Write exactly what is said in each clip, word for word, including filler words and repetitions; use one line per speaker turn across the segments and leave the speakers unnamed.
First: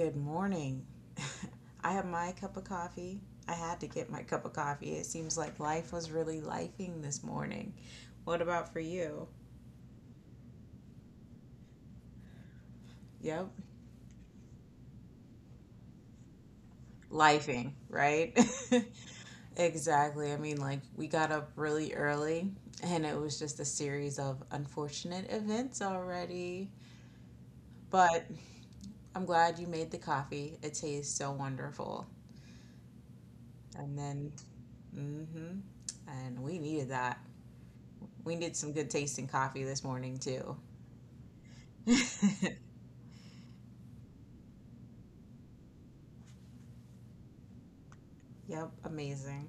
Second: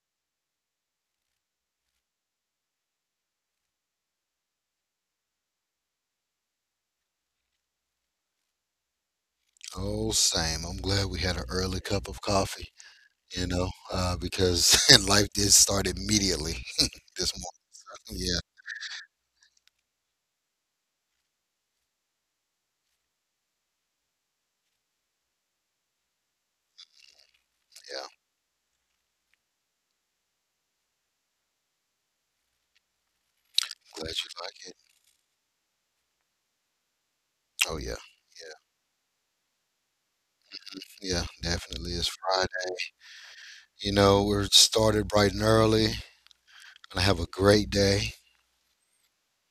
good morning. I have my cup of coffee. I had to get my cup of coffee. It seems like life was really lifing this morning. What about for you?
Oh, same. I'm glad we had an early cup of coffee, you
Yep,
know, uh, because life did start immediately this
lifing,
morning. Yeah,
right? Exactly. I mean, like, we got up really early, and it was just a series of unfortunate events already.
yeah.
But I'm glad you made the coffee. It tastes so wonderful. And
Glad you
then,
like it.
mm hmm, and we needed that.
Oh, yeah.
We did some good tasting coffee this morning too.
Yeah, yeah, definitely. It's Friday. You know, we're started bright and early. Gonna have a great day.
Yep, amazing.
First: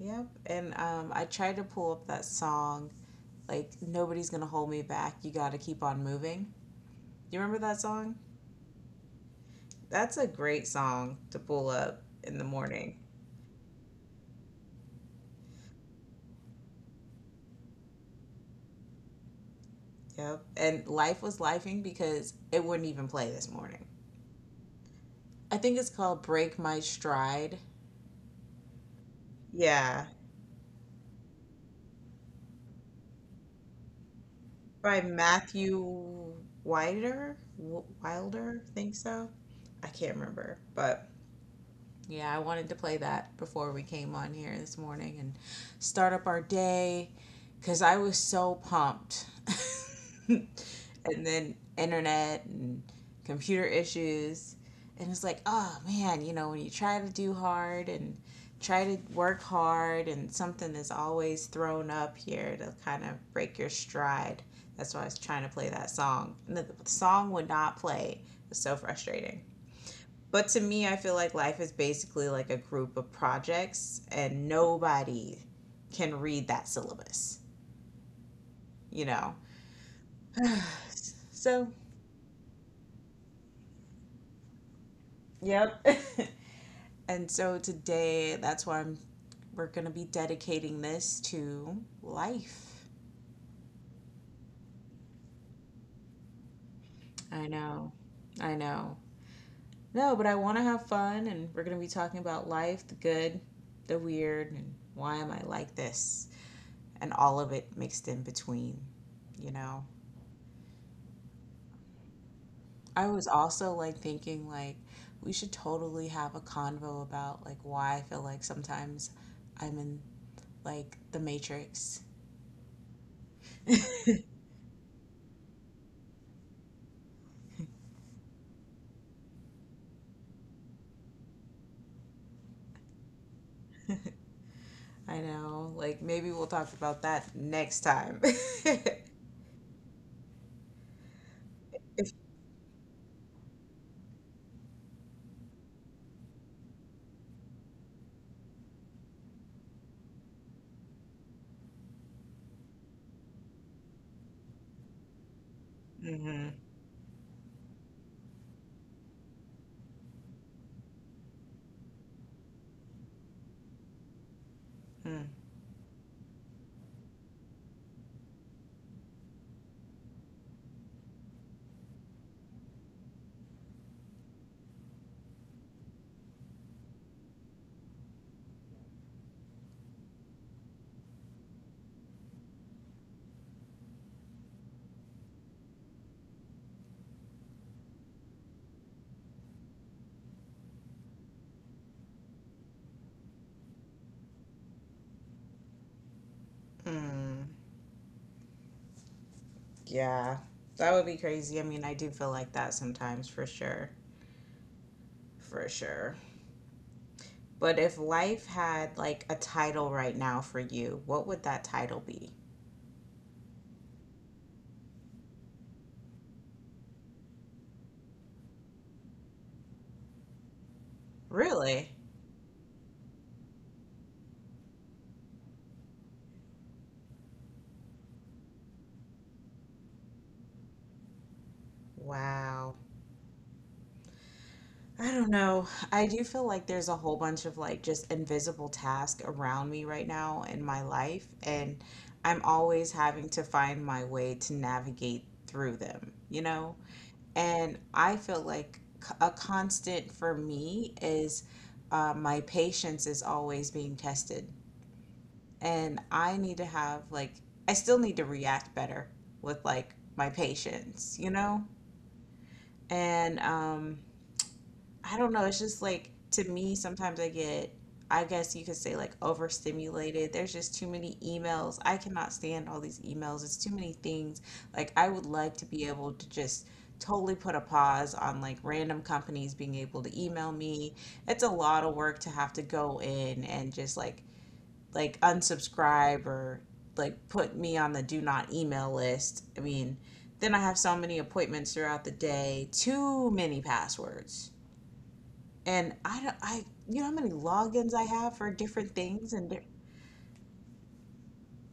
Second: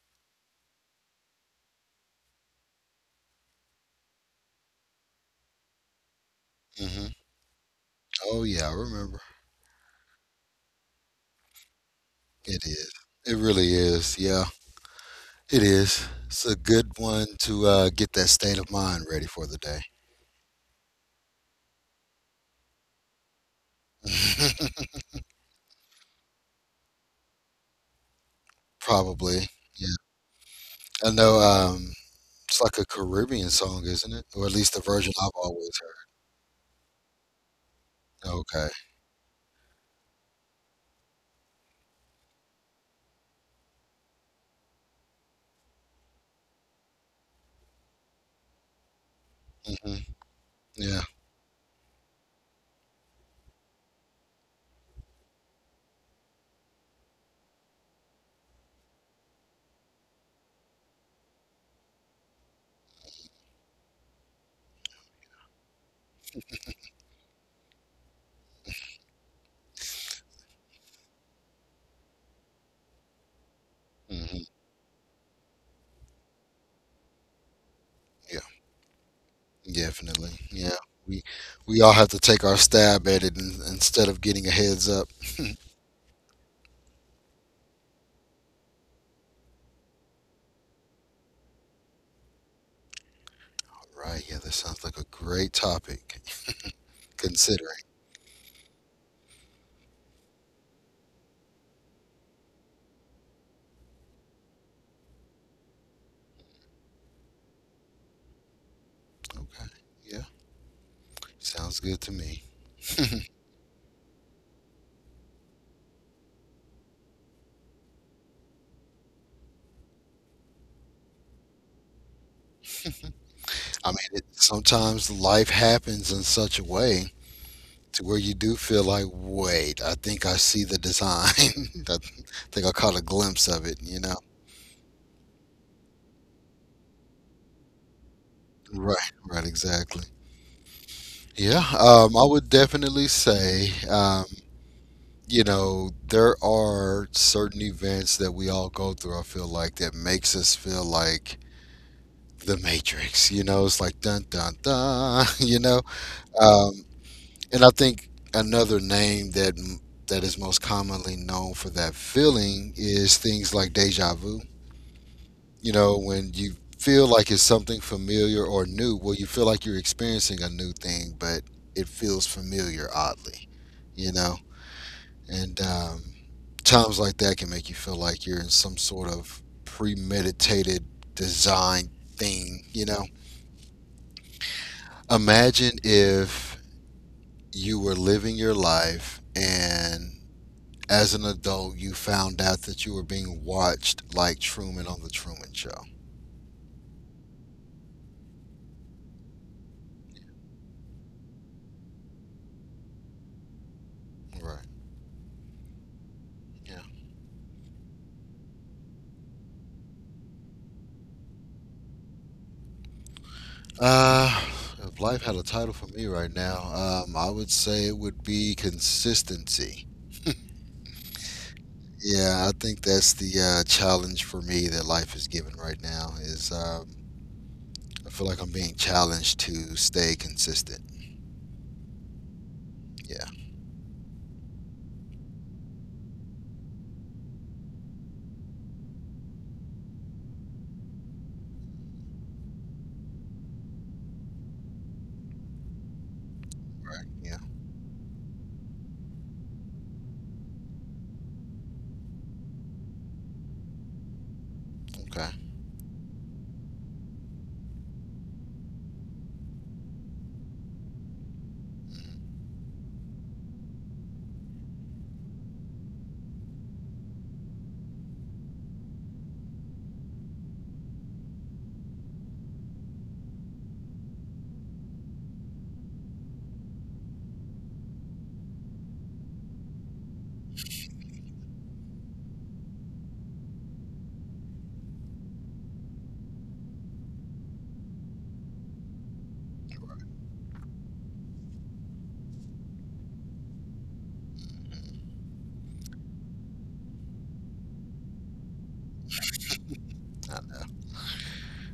Yep, and um, I tried to pull up that song, like, Nobody's Gonna Hold Me Back, You Gotta Keep On Moving.
Hmm
You remember that song?
Oh, yeah, I remember.
That's a great song to pull up in the
It is.
morning.
It really is. Yeah, it is. It's a good one to uh, get that state of mind ready for the day.
Yep, and life was lifing because it wouldn't even play this morning. I think it's called Break My Stride.
Probably. Yeah.
Yeah,
I know. Um, It's like a Caribbean song, isn't it? Or at least the
by
version I've always heard.
Matthew Wilder. Wilder,
Okay.
I think so. I can't remember, but yeah, I wanted to play that before we came on here this morning and start up our day because I was so pumped.
Hmm. Yeah.
And then internet and computer issues. And it's like, oh man, you know, when you try to do hard and try to work hard and something is always thrown up here to kind of break your stride. That's why I was trying to play that song. And the song would not play. It was so frustrating. But to me, I feel like life is basically like a group of projects,
Hmm.
and nobody can read that syllabus,
Yeah.
you know?
Definitely. Yeah. We
So,
we all have to take our stab at it in, instead of getting a heads up.
yep. And so today, that's why I'm, we're going to be dedicating this to life.
Right. Yeah. That sounds like a great topic.
I
Considering.
know. I know. No, but I want to have fun, and we're going to be talking about life the good, the weird, and why am I like this? And all of it mixed in between, you
Okay.
know?
Yeah. Sounds good to me.
I was also like thinking like we should totally have a convo about like why I feel like sometimes I'm in like the matrix.
I mean,
I
it, sometimes life happens in such a way to where you do feel like, wait, I think I see the design. I think I caught a glimpse of it. You know.
know, like maybe we'll talk about that next time.
Right. Right. Exactly. Yeah, um, I would definitely say, um, you know, there are certain events that we all go through, I feel like, that makes us feel like the Matrix, you know, it's like dun dun dun, you know.
Hmm
Um, and I think another name that that is most commonly known for that feeling is things like deja vu. You know, when you feel like it's something familiar or new, well, you feel like you're experiencing a new thing, but it feels familiar oddly, you know? And um, times like that can make you feel like you're in some sort of premeditated design thing, you know? Imagine if you were living your life and as an adult you found out that you were being watched like Truman on the Truman Show.
hmm. Yeah, that would be crazy. I mean, I do feel like that sometimes for sure.
Right.
For sure.
Yeah.
But if life had like a title right now for you, what would that title be?
Uh, if life had a title for me right now, um, I would say it would be consistency.
Really?
Yeah, I think that's the uh, challenge for me that life is given right now is um, I feel like I'm being challenged to stay consistent.
Wow.
Yeah.
I don't know. I do feel like there's a whole bunch of like just invisible tasks around me right now in my life, and I'm always having to find my way to navigate through them, you know?
Right. Yeah.
And I feel like c- a constant for me is uh, my patience is always being tested,
Okay.
and I need to have like, I still need to react better with like my patience, you know? And, um, I don't know. It's just like to me, sometimes I get, I guess you could say like overstimulated. There's just too many emails. I cannot stand all these emails. It's too many things. Like I would like to be able to just totally put a pause on like random companies being able to email me. It's a lot of work to have to go in and just like like unsubscribe or like put me on the do not email list. I mean, then I have so many appointments throughout the day. Too many passwords. And I don't, I, you know how many logins I have for different things and di-
I know.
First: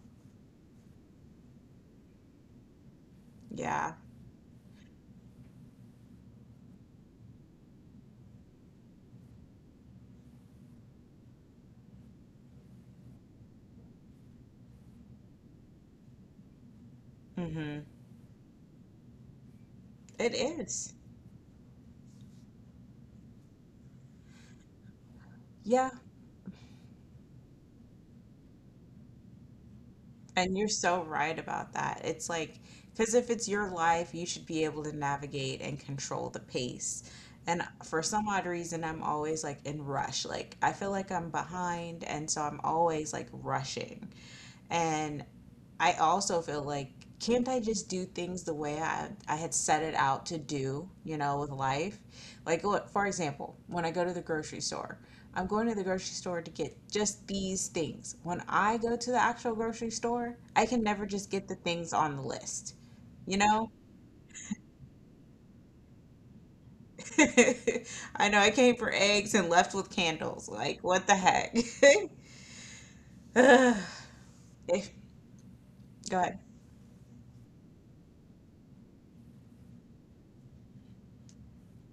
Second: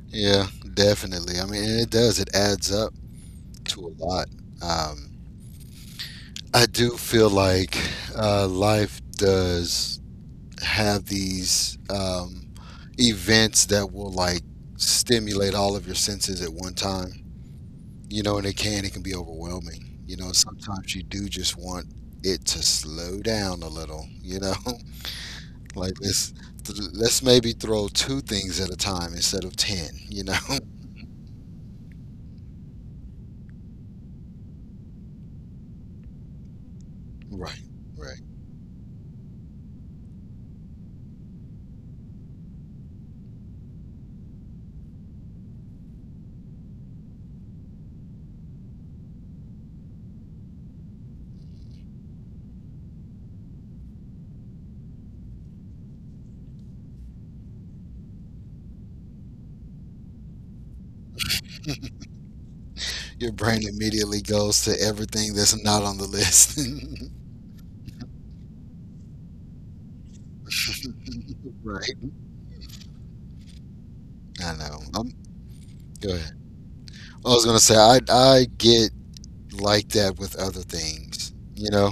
Yeah, definitely. I mean, and it does. It adds up to a
yeah.
lot. Um, I do feel like uh, life does have these um, events that will like stimulate all of your senses at one time.
Mm-hmm.
You know, and it can it can be overwhelming. You know,
It is.
sometimes you do just want it to slow down a little. You know,
Yeah.
like let's th- let's maybe throw two things at a time instead of ten. You know,
And you're so right about that. It's like, because if it's your life, you should be able to navigate and control the pace. And
right,
for
right.
some odd reason, I'm always like in rush. Like, I feel like I'm behind. And so I'm always like rushing. And I also feel like, can't I just do things the way I, I had set it out to do, you know, with life? Like, look, for example, when I go to the grocery store, I'm going to the grocery store to get just these things. When I go to the actual grocery store, I can never just get the things on the list.
Your
You
brain
know?
immediately goes to everything that's not on the list.
I know I came for eggs and left with candles. Like, what the heck?
right.
Ugh.
I know.
If,
I'm, go
go
ahead.
ahead.
I was gonna say I I get like that with other things. You know,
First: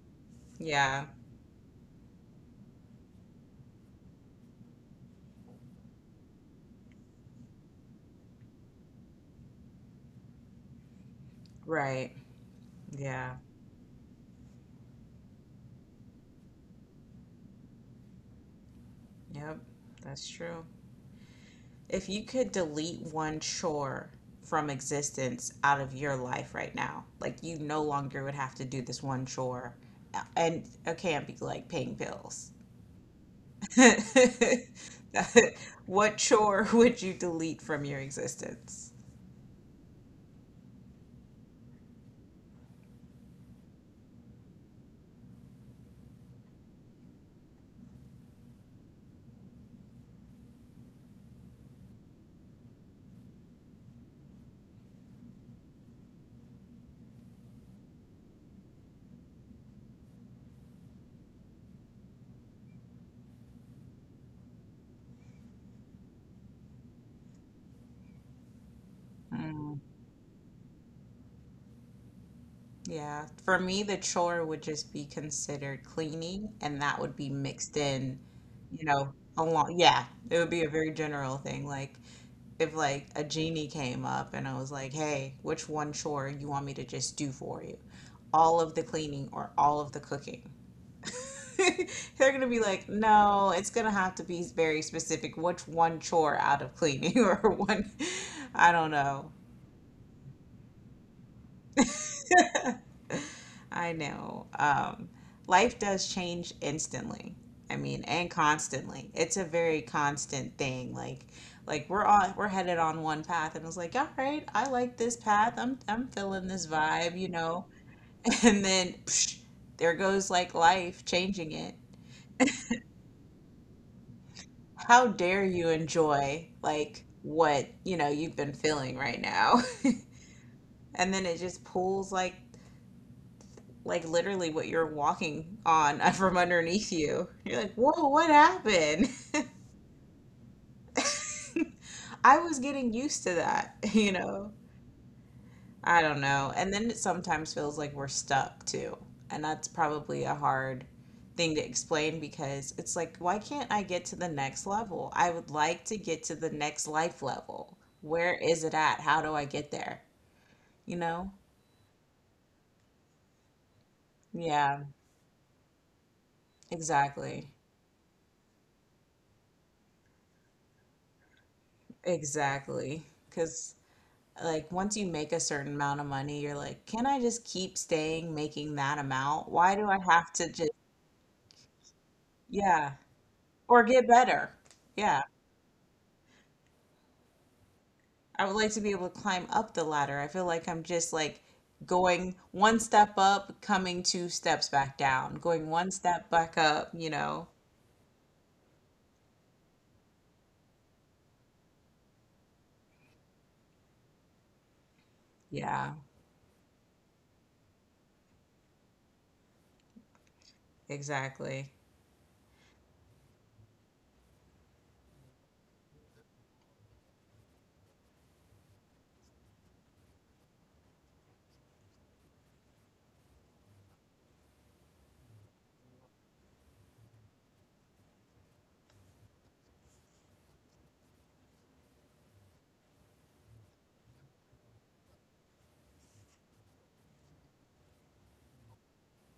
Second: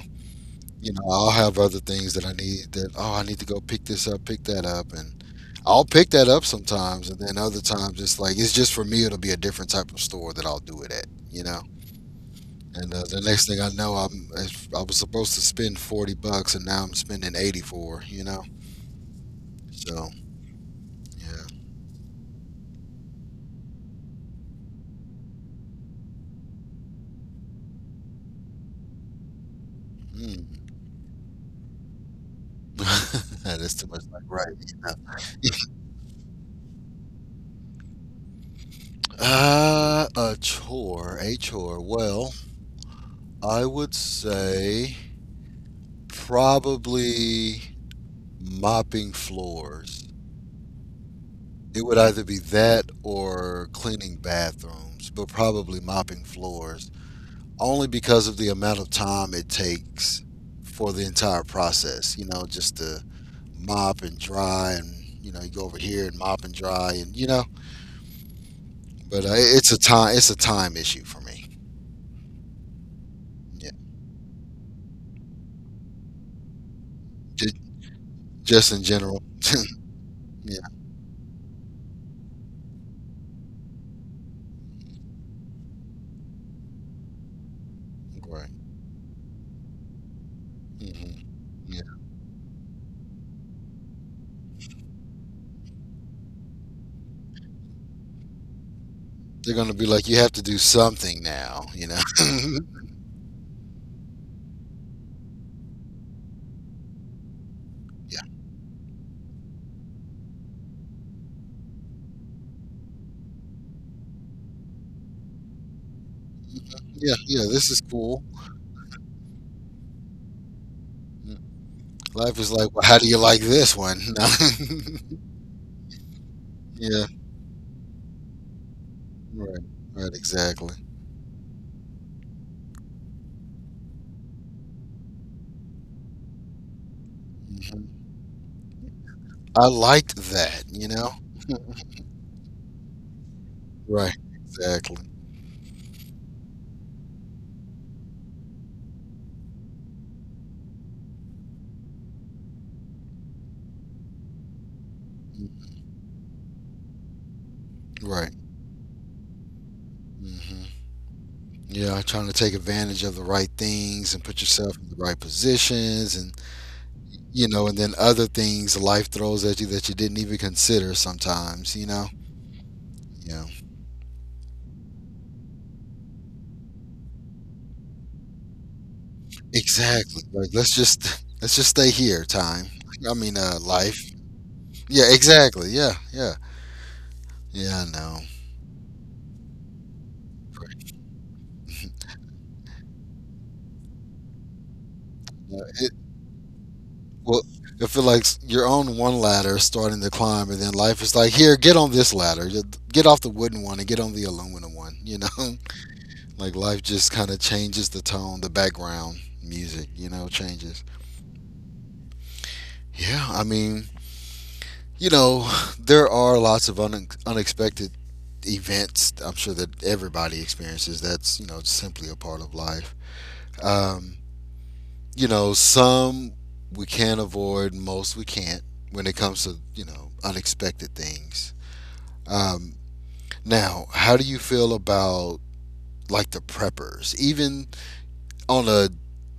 you know,
Yeah,
I'll have other things that I need that oh, I need to go pick this up, pick that up and I'll pick that up sometimes and then other times it's like it's just for me it'll be a different type of store that I'll do it at, you know.
right.
And uh, the
Yeah,
next thing I know I'm I was supposed to spend forty bucks and now I'm spending eighty-four, you know.
yep,
So,
that's true.
yeah.
If you could delete one chore from existence out of your life right now, like you no longer would have to do this one chore,
Mm.
and it can't be like paying bills.
That's too much like right.
What chore would you delete from your existence?
Uh, a chore, a chore. Well, I would say probably mopping floors. It would either be that or cleaning bathrooms, but probably mopping floors, only because of the amount of time it takes for the entire process, you know, just to mop and dry and, you know, you go over here and mop and dry and, you know, but uh, it's a
Mm,
time it's a time issue for me.
yeah, for
Yeah.
me, the chore would just be considered cleaning, and that would be
J-
mixed in,
just in
you know,
general.
along. Yeah, it would
Yeah.
be a very general thing. Like, if like a genie came up and I was like, "Hey, which one chore you want me to just do for you?
Right.
All of the cleaning or all of the cooking?"
Hmm. Yeah.
They're gonna be like, "No, it's gonna have to be very specific. Which one chore out of cleaning or one? I don't know."
They're going to be like you have to do something now, you know.
I know. Um, life does change instantly. I mean,
Yeah,
and constantly. It's a very constant thing. Like, like we're all we're headed on one path, and it's like, all right, I like this path. I'm I'm feeling this
yeah,
vibe, you
yeah.
know.
This is cool.
And then, psh, there goes like life
Mm.
changing it.
Life is like, well, how do you like this one?
How dare you enjoy
No. Yeah,
like what you know you've been feeling right
right,
now?
right, exactly.
And then it just pulls like like literally what you're walking on from underneath you. You're like,
Hmm.
whoa, what happened?
I liked that, you know.
I was getting used to that, you
Right,
know?
exactly.
I don't know. And then it sometimes feels like we're stuck too. And that's probably a hard thing to explain because it's like, why can't I get to the next level? I would
Mm.
like to get to the next life level.
Right.
Where is it at? How do I get there?
Hmm.
You know?
Yeah, trying to take advantage of the right things and put yourself
Yeah,
in the right positions, and you
exactly.
know, and then other things life throws at you that you didn't even consider sometimes, you know.
Exactly.
Yeah.
Because like once you make a certain amount of money, you're like, can I just keep staying making that amount? Why do I
Exactly.
have to
Like
just,
let's just let's just stay here, time.
yeah,
I mean, uh,
or
life.
get better?
Yeah,
Yeah.
exactly. Yeah, yeah, yeah. I know.
I would like to be able to climb up the ladder. I feel like I'm just like going one step up, coming two steps back down,
Yeah,
going one
It,
step back up, you
well,
know?
I feel like s- you're on one ladder, starting to climb, and then life is like, here, get on this ladder. Just get off the wooden one and get on the aluminum one. You know,
Yeah,
like life just kind of changes the tone, the background music. You know, changes.
exactly.
Yeah, I mean, you know, there are lots of un- unexpected events. I'm sure that everybody experiences. That's you know simply a part of life. Um, you know, some we can avoid, most we can't when it comes to, you know, unexpected things. Um, now, how do you feel about like the preppers? Even on a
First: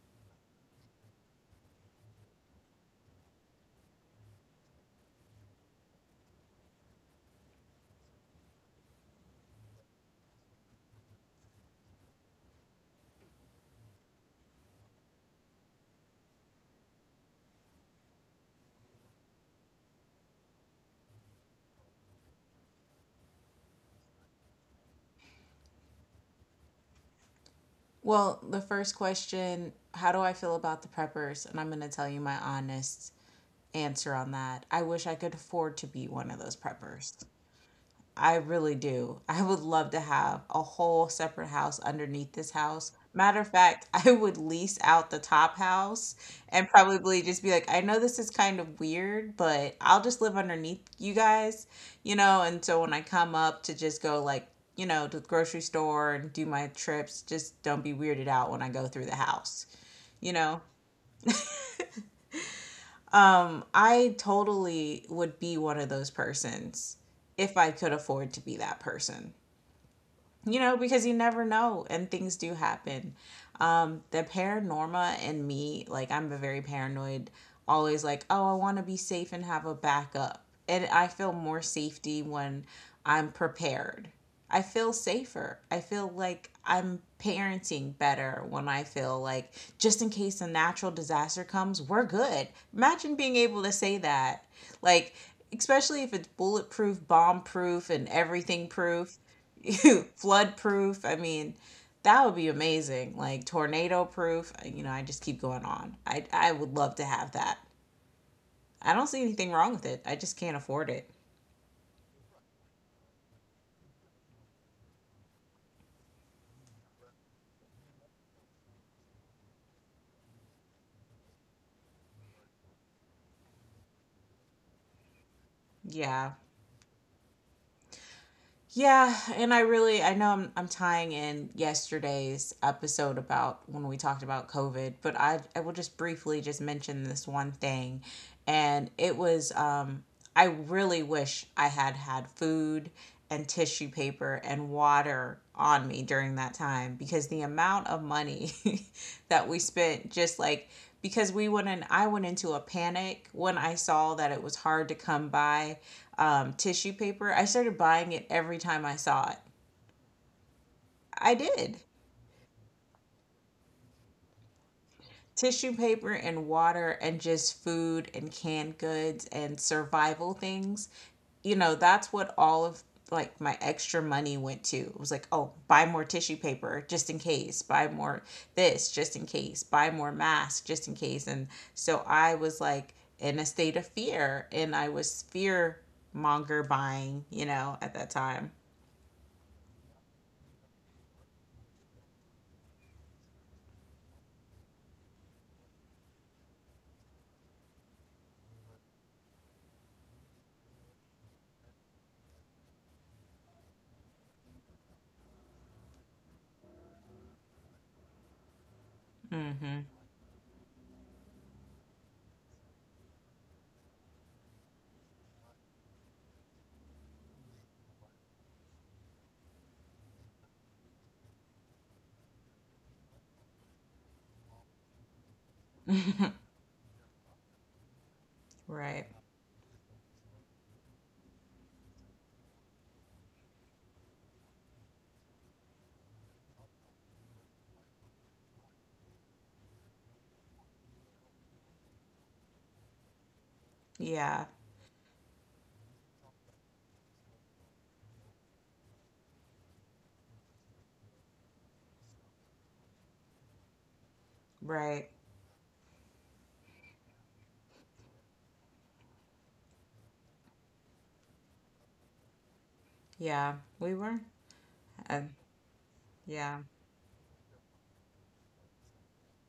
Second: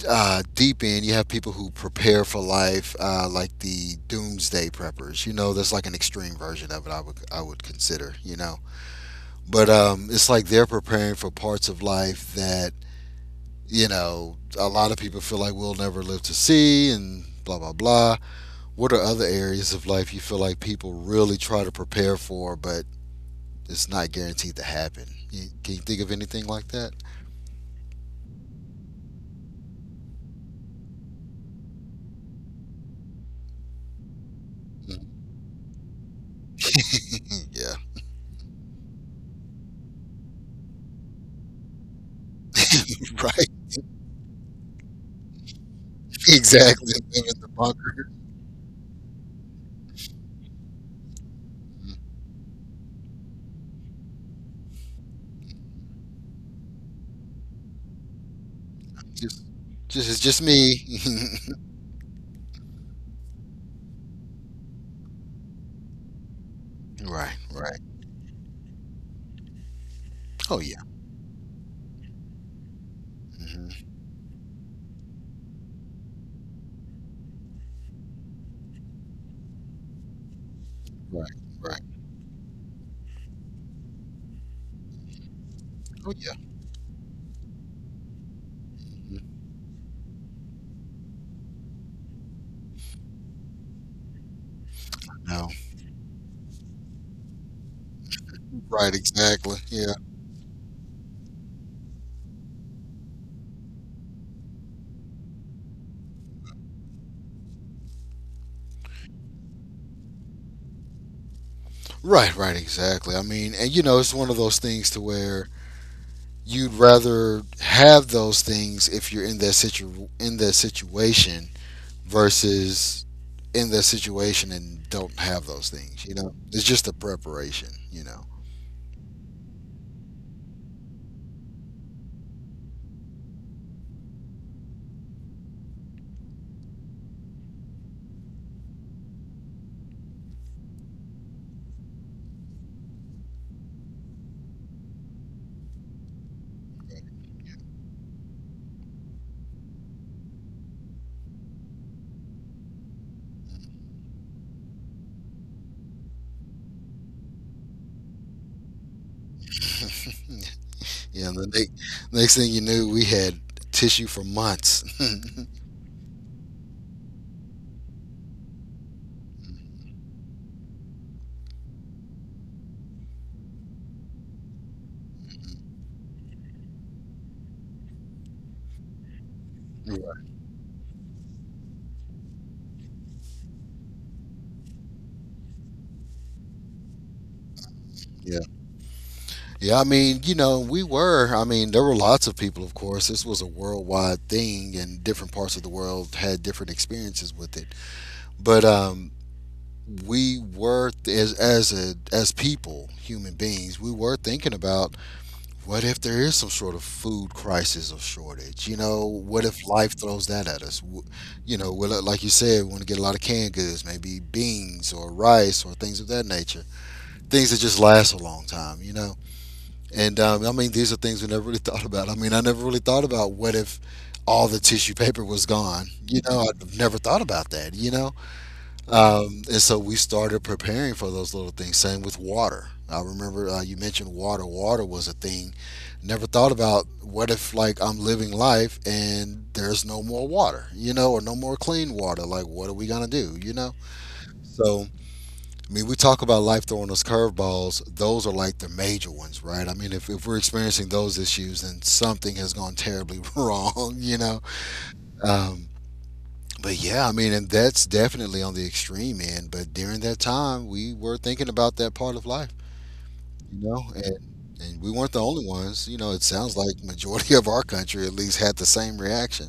uh, deep end, you have people who prepare for life, uh, like the doomsday preppers. You know, that's like an extreme version of it. I would I would consider. You know, but um, it's like they're preparing for parts of life that you know a lot of people feel like we'll never live to see, and blah blah blah. What are other areas of life you feel like people really try to prepare for, but it's not guaranteed to happen? You- Can you think of anything like that?
Well, the first question, how do I feel about the preppers? And I'm going to tell you my honest answer on that. I
Mhm.
wish I could afford to be one of those preppers.
Yeah,
I really do. I would love to have a whole separate house underneath this house. Matter
right.
of fact, I would lease out the top house and
Exactly.
probably
Live in
just
the
be like, I know
bunker.
this is kind of weird, but I'll just live underneath you guys,
Mhm.
you know? And so when I come up to just go, like, you know, to the grocery store and do my trips, just don't be weirded out when I go through the
Just,
house,
just it's
you
just
know?
me.
Um, I totally would be one of those persons
right,
if I
right.
could afford to be that person. You
Oh
know,
yeah.
because you never know and things do happen.
Hmm.
Um, the paranorma in me, like I'm a very paranoid, always like, oh, I want to be safe and have a backup. And I
Right,
feel more
right.
safety when I'm prepared. I feel safer. I feel
Oh yeah.
like I'm parenting better when I feel
Mhm.
like just in case a natural disaster comes, we're good. Imagine being able to say that. Like,
No.
especially if it's bulletproof, bomb proof, and everything
Right,
proof.
exactly. Yeah.
Flood proof. I mean, that would be amazing. Like tornado proof. uh, You know, I just keep going on. I I would love to have that. I don't see anything wrong with it. I just can't afford it.
Right, right, exactly. I mean, and you know, it's one of those things to where you'd rather have those things if you're in that situ in that situation versus in their situation and don't have those things. You know,
Yeah.
it's just the preparation. You know,
Yeah, and I really I know I'm I'm tying in yesterday's episode about when we talked about COVID, but I I will just briefly just mention this one thing and it was um I really wish I had had food and tissue paper and water on me during that time because the amount of money that we spent just like because we went in I went into a panic when I saw that it was hard to come by, um, tissue paper. I started buying it every time I saw it.
yeah.
I
The
did
next, next thing you knew, we had tissue for months.
tissue paper and water and just food and canned goods and survival things, you know. That's what all of like my extra money went to. It was like, oh, buy more tissue paper just in case, buy more this just in case, buy more
Right.
masks just in case. And so I was like in a state of fear and I was fear monger buying, you know, at that
Yeah.
time.
Yeah. I mean, you know, we were. I mean, there were lots of people, of course. This was a worldwide thing, and different parts of the world had different experiences with it. But um, we were as as a as people, human beings, we were thinking about what if there is some sort of food crisis or shortage? You know, what if
Hmm.
life throws that at us? W- You know, well, uh, like you said, we want to get a lot of canned goods, maybe beans or rice or things of that nature. Things that just last a long time, you know? And um, I mean, these are things we never really thought about. I mean, I never really thought about what if all the tissue paper was gone. You know, I've never thought about that, you know?
Right.
Um, and so we started preparing for those little things. Same with water. I remember uh, you mentioned water. Water was a thing. Never thought about what if like I'm living life and there's no more water, you know, or no more clean water. Like what are we gonna do, you know?
Yeah,
So I mean, we talk about life throwing us curveballs. Those are like the major ones, right? I mean, if, if we're experiencing those issues, then something has gone terribly wrong, you know.
right.
Um, but yeah, I mean, and that's definitely on the extreme end. But during that time, we were thinking about that part of life,
Yeah,
you know,
we
and
were.
and we weren't the
And
only ones. You know, it sounds
yeah,
like majority of our country at least had the same reaction.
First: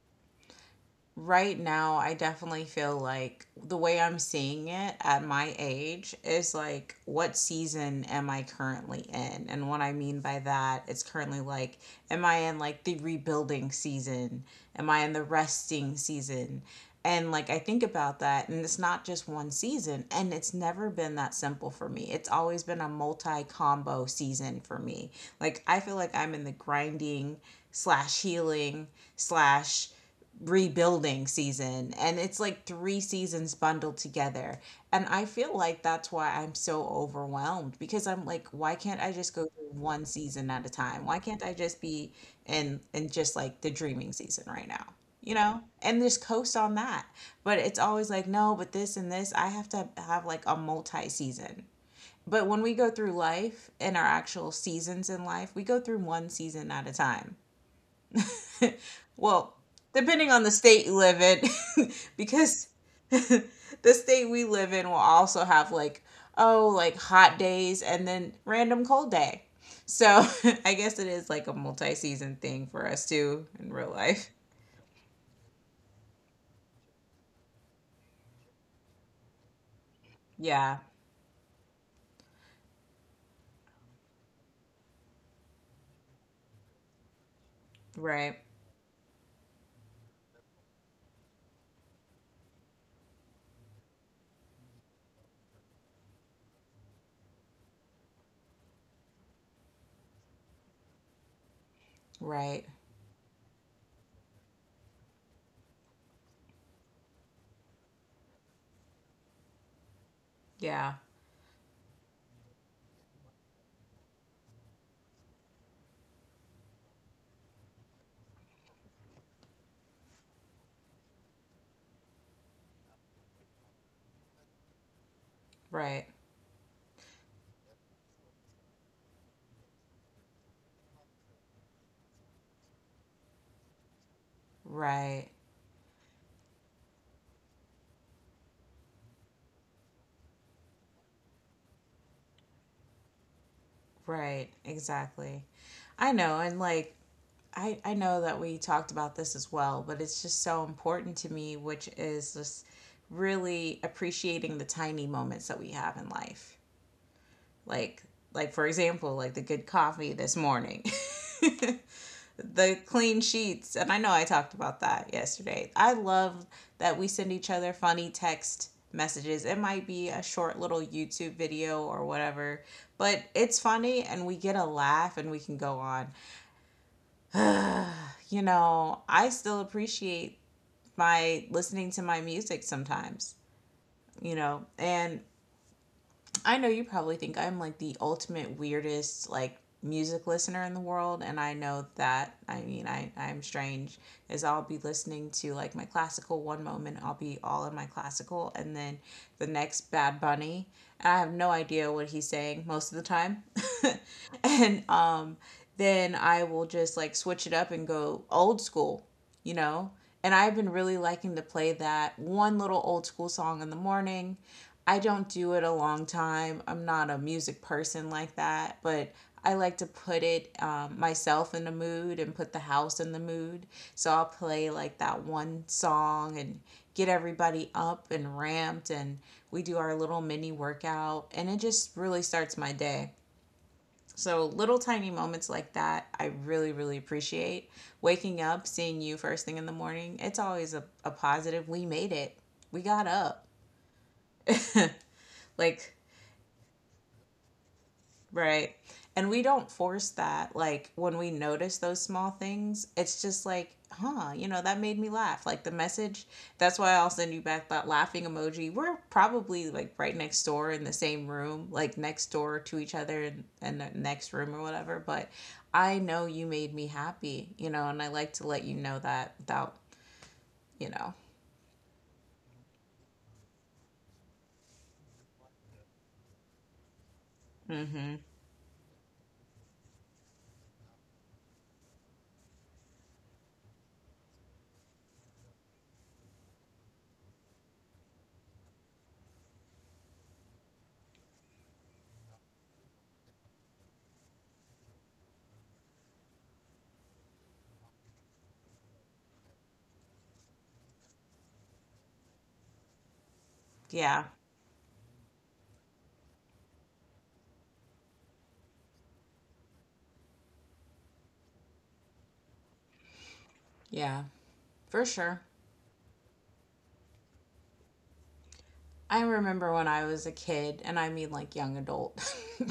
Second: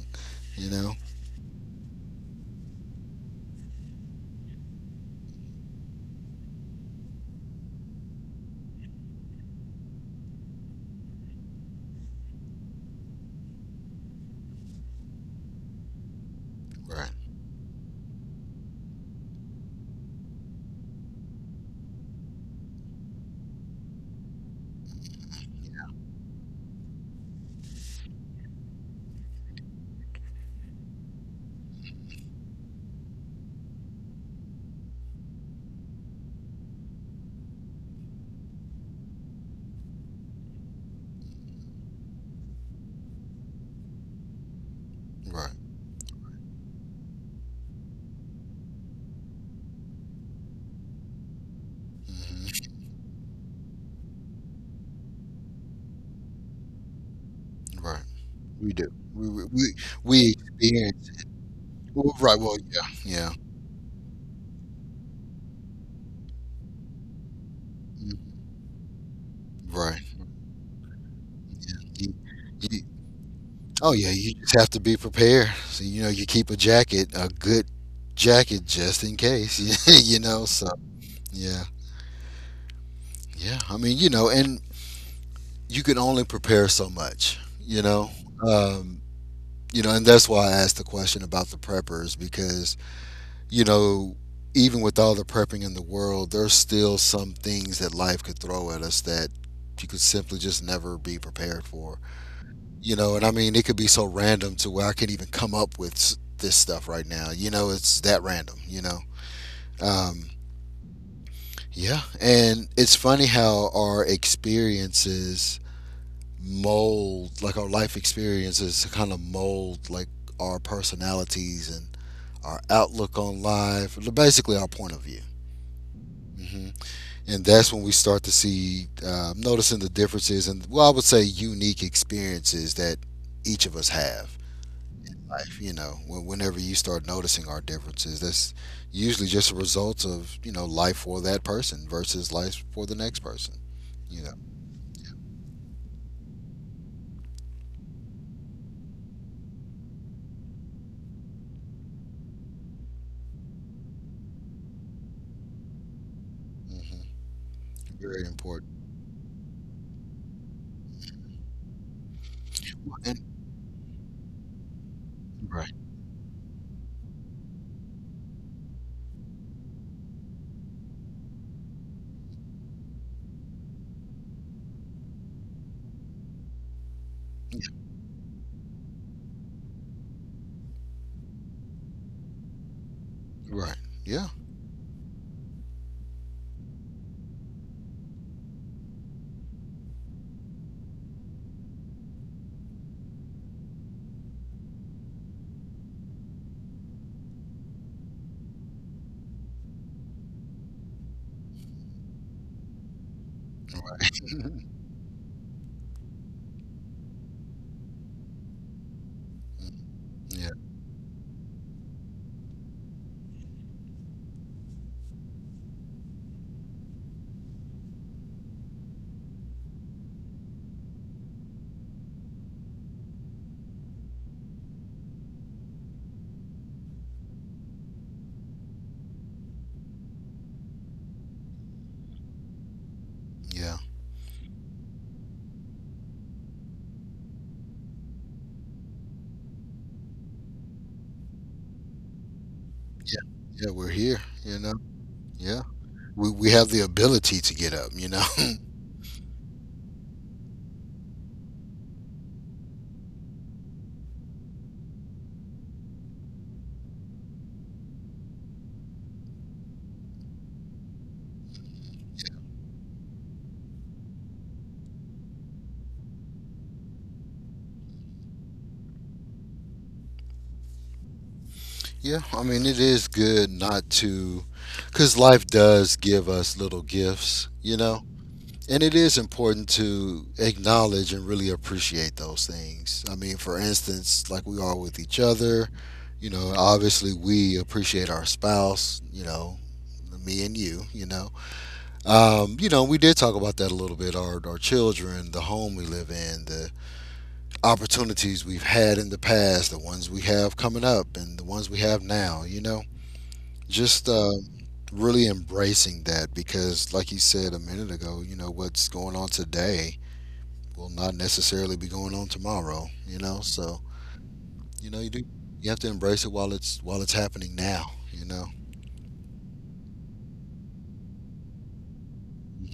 You know,
right now I definitely feel like the way I'm seeing it at my age is like what season am I currently in? And what I mean by that, it's currently like am I in like the rebuilding season? Am I in the resting season?
right,
And like I think about that, and it's not just one season and it's never been that simple for me. It's always been a multi combo season for me. Like I feel like I'm in the grinding slash healing slash rebuilding season and it's like three seasons bundled together. And I feel like that's why I'm so overwhelmed, because I'm like, why can't I just go through one season at a time? Why can't I just be in in just like the dreaming season right now, you
right,
know, and just coast on that? But it's always like, no, but this and this, I have to have like a multi season. But when
hmm
we go through life and our actual seasons in life, we go through one season at a time.
right. We do. We we
Well,
we, we
depending on the state you
experience.
live in,
Well, right. Well,
because
yeah, yeah.
the state we live in will also have like, oh, like hot days and
Mhm.
then random cold day.
Right.
So I guess it is like a
Yeah.
multi
You-
season thing
you-
for us too in real
oh yeah,
life.
you just have to be prepared. So you know, you keep a jacket, a good jacket, just in case. you know, so.
Yeah,
Yeah. Yeah, I mean, you know, and you can only prepare so much, you know.
right,
Um, you know, and that's why I asked the question about the preppers because, you know, even with all the prepping in the world, there's still some things that life could throw at us that you could simply just never be prepared for.
right.
You know, and I mean, it could be so random to where I can't even come up with s- this stuff right now. You know, it's that random, you know. Um,
Yeah,
yeah, and it's funny how our experiences mold like our life experiences to kind of mold like our personalities and our outlook on life, basically our point of view.
right,
Hmm. And that's when we start to see, uh, noticing the differences and, well, I would say unique experiences that each of us have. In
right,
life, you know, when, whenever you start noticing our differences, that's usually just a result of, you know, life for that person versus life for the next person, you know.
right. Exactly. I know. And like, I, I know that we talked about this as well, but it's just so important to me, which is just really appreciating the tiny moments that we have in life.
Hmm.
Like
Very
like
important.
for example, like the good coffee this morning, the
And,
clean sheets, and I know I talked about that yesterday.
right.
I love that we send each other funny text messages. It might be a short little YouTube video or whatever, but it's funny and we get a laugh and we can go on. You know, I still appreciate my listening to my music sometimes,
Right. Yeah.
you know. And I know you probably think I'm like the ultimate weirdest like music listener in the world, and I know that, I mean, I I'm strange, as I'll be listening to like my classical one moment, I'll be all in my classical, and then the next Bad Bunny, and I have no idea what he's saying most of the time. and um then I will just like switch it up and go old school, you know? And
Yeah,
I've been really liking to play that one little old school song in the morning. I don't do it a long time. I'm not a music person like that, but I like to put it, um, myself in the mood, and put the house in the mood. So I'll play like that one song and get everybody up and ramped, and we do our little mini workout, and it just really starts my day.
yeah,
So little tiny moments like that, I really, really appreciate. Waking up, seeing you first thing in the morning, it's always a, a positive. We made it. We got
yeah,
up.
yeah. We're here, you know. Yeah,
like
we we have the ability to get up, you know.
Right. And we don't force that. Like when we notice those small things, it's just like, huh, you know, that made me laugh. Like the message, that's why I'll send you back that laughing emoji. We're probably like right next door in the same room, like next door to each other and in, in the next room or whatever. But I know you made me happy, you know, and I like to let you know that without, you know.
Yeah, I mean it is good not to, because life does give us little gifts, you
Mm
know,
hmm.
and it is important to acknowledge and really appreciate those things. I mean, for instance, like we are with each other, you know. Obviously, we appreciate our spouse, you know, me and you, you know. Um, you know, we did talk about that a little bit. Our our children, the home we live in, the opportunities we've had in the past, the ones we have coming up, and the ones we have now. You know, just
Yeah.
um, really embracing that because, like you said a minute ago, you know what's going on today will not necessarily be going on tomorrow. You know, so
Yeah.
you know
For
you do
sure.
you have to embrace it while it's while it's happening now. You know,
I remember when I was a kid, and I mean like young adult.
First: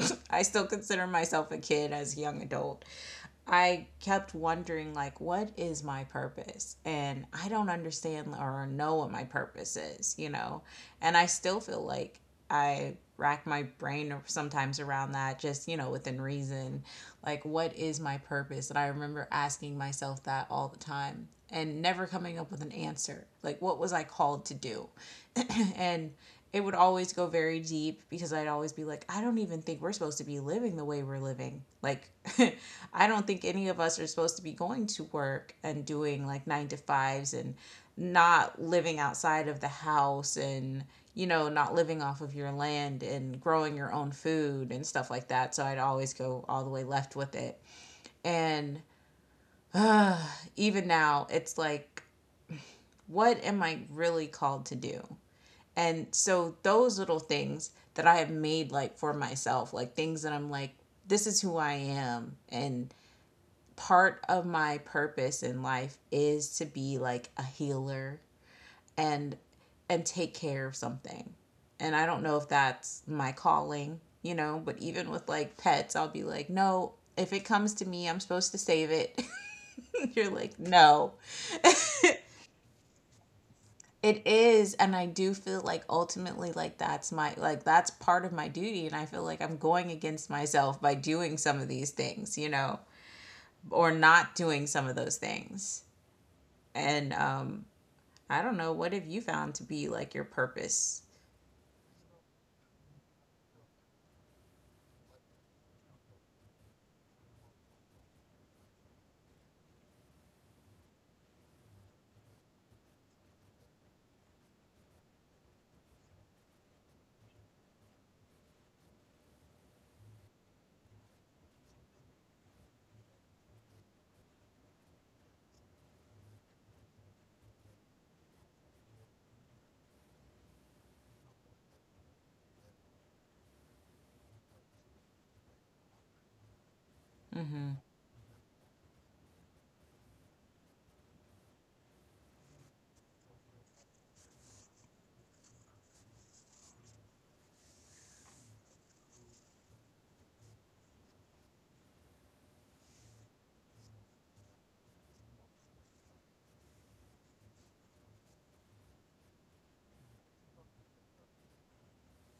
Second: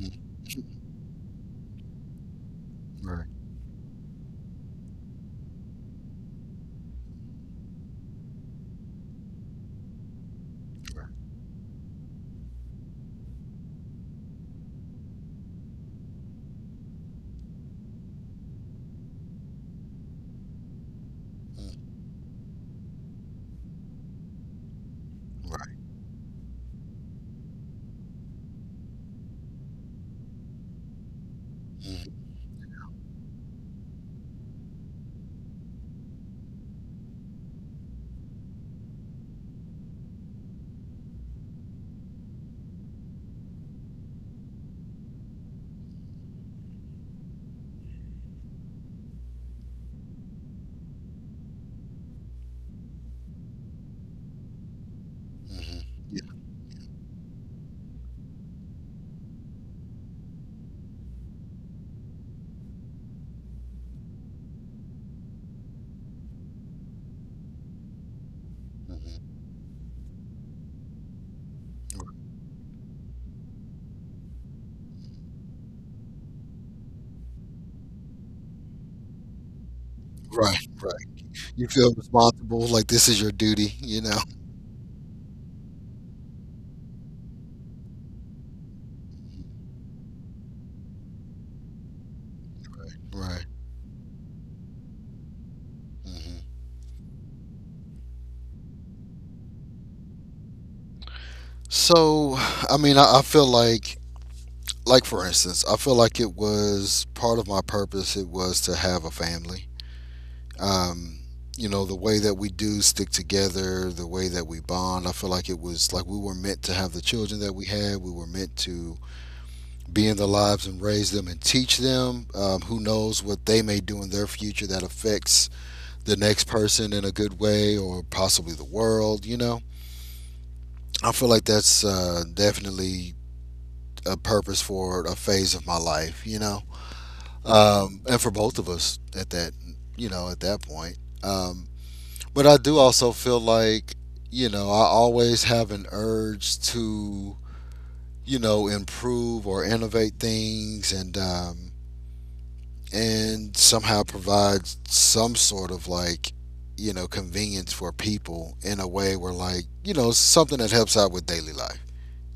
I still consider myself a kid as a young adult.
right,
I kept wondering, like, what is my purpose? And I don't understand or know what my purpose is, you know.
right,
And I still feel like I rack my brain sometimes around that, just, you know, within reason. Like, what is my purpose? And I remember asking myself that all the time and
mm,
never coming up with an answer. Like, what was I called to do?
right,
and it would always go very deep, because I'd always be like, I don't even think we're supposed to be living the way we're living. Like,
hmm,
I don't think any of us are supposed to be going to work and doing like nine to fives and not living outside of the house and, you know, not living off of your land and growing your own food and stuff like that. So I'd always go all the way left with it. And even now, it's like, what am I really called to do?
hmm,
And
yeah,
so those little things that I have made like for myself, like things that I'm like, this is who I am. And part of my purpose in life is to be like a healer
hmm,
and and take care of something. And I don't know if that's my calling, you know, but even with like pets, I'll be like, no, if it comes to me, I'm supposed to save it. You're like,
right.
no,
Right. You feel responsible, like this is your duty, you know?
It is, and I do feel like ultimately, like that's my, like that's part of my duty, and I feel like I'm going against myself by doing some of these things, you know,
Right.
or not doing some of those things.
Hmm.
And um, I don't know, what have you found to be like your purpose?
So, I mean, I, I feel like, like for instance, I feel like it was part of my purpose. It was to have a family. Um, you know, the way that we do stick together, the way that we bond. I feel like it was like we were meant to have the children that we had. We were meant to be in their lives and raise them and teach them. Um, who knows what they may do in their future that affects the next person in a good way or possibly the world, you know? I feel like that's uh, definitely a purpose for a phase of my life, you know?
Mm-hmm.
Um, and for both of us at that, you know, at that point. Um, but I do also feel like, you know, I always have an urge to, you know, improve or innovate things, and, um, and somehow provides some sort of like, you know, convenience for people in a way where, like, you know, something that helps out with daily life,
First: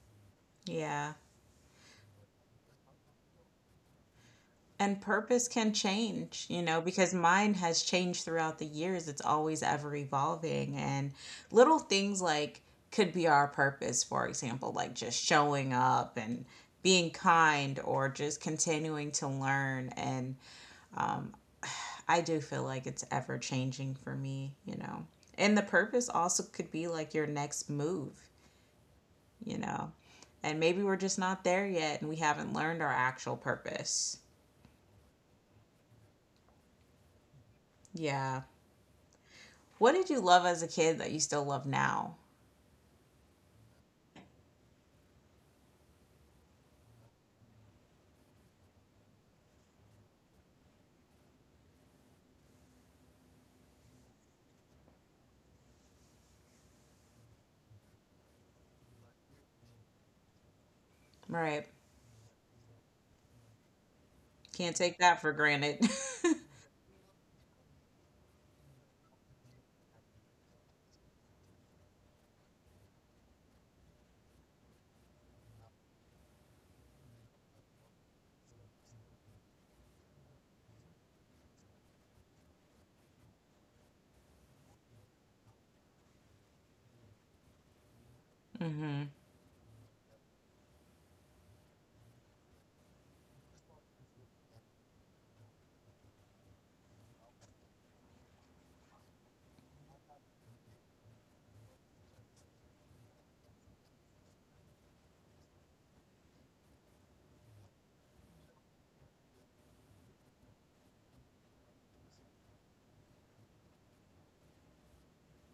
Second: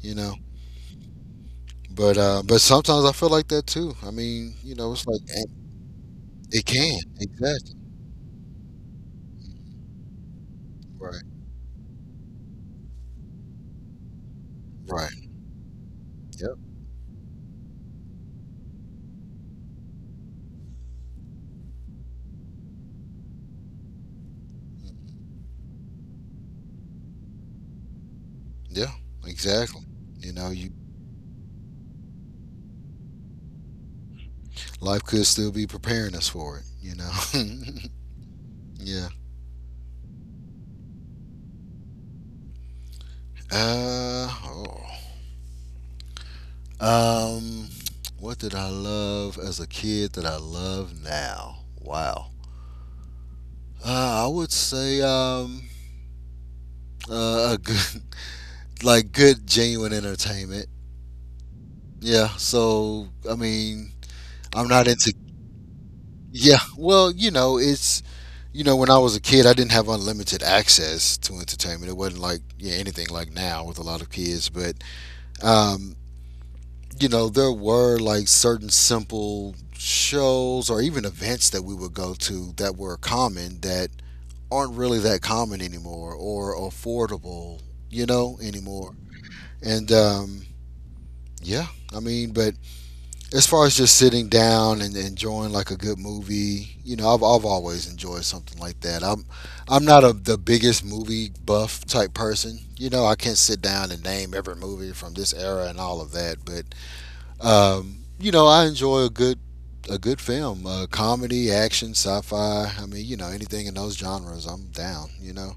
you know.
Yeah.
But uh but sometimes I feel like that too. I mean, you know,
And
it's like. And
purpose can change, you
it
know,
can.
because mine
Exactly.
has changed throughout the years. It's always ever evolving. And
Right,
little things like could be our purpose, for example, like just
right.
showing up and being kind, or just continuing to learn. And um, I do feel like it's ever changing for me, you know.
Yep.
And the purpose also could be like your next move,
Yeah,
you
exactly.
know.
You know
And
you.
maybe we're just not there yet and we haven't learned our actual purpose.
Life could still be preparing us for it, you know.
Yeah.
Yeah.
What did you love as a kid that you still love now?
Uh oh. Um, what did I love as a kid that I love now? Wow. Uh, I would say um uh, a good like good genuine entertainment.
Right.
Yeah. So I mean, I'm
Can't
not
take
into.
that for granted.
Yeah. Well, you know, it's, you know, when I was a kid, I didn't have unlimited access to entertainment. It wasn't like, yeah, anything like now with a lot of kids, but um you know, there were like certain simple shows or even events that we would go to that were common that aren't really that common anymore or affordable, you know, anymore.
hmm
And um, yeah, I mean, but as far as just sitting down and enjoying like a good movie, you know, I've, I've always enjoyed something like that. I'm I'm not a, the biggest movie buff type person. You know, I can't sit down and name every movie from this era and all of that, but um, you know, I enjoy a good a good film, uh, comedy, action, sci-fi. I mean, you know, anything in those genres, I'm down. You know.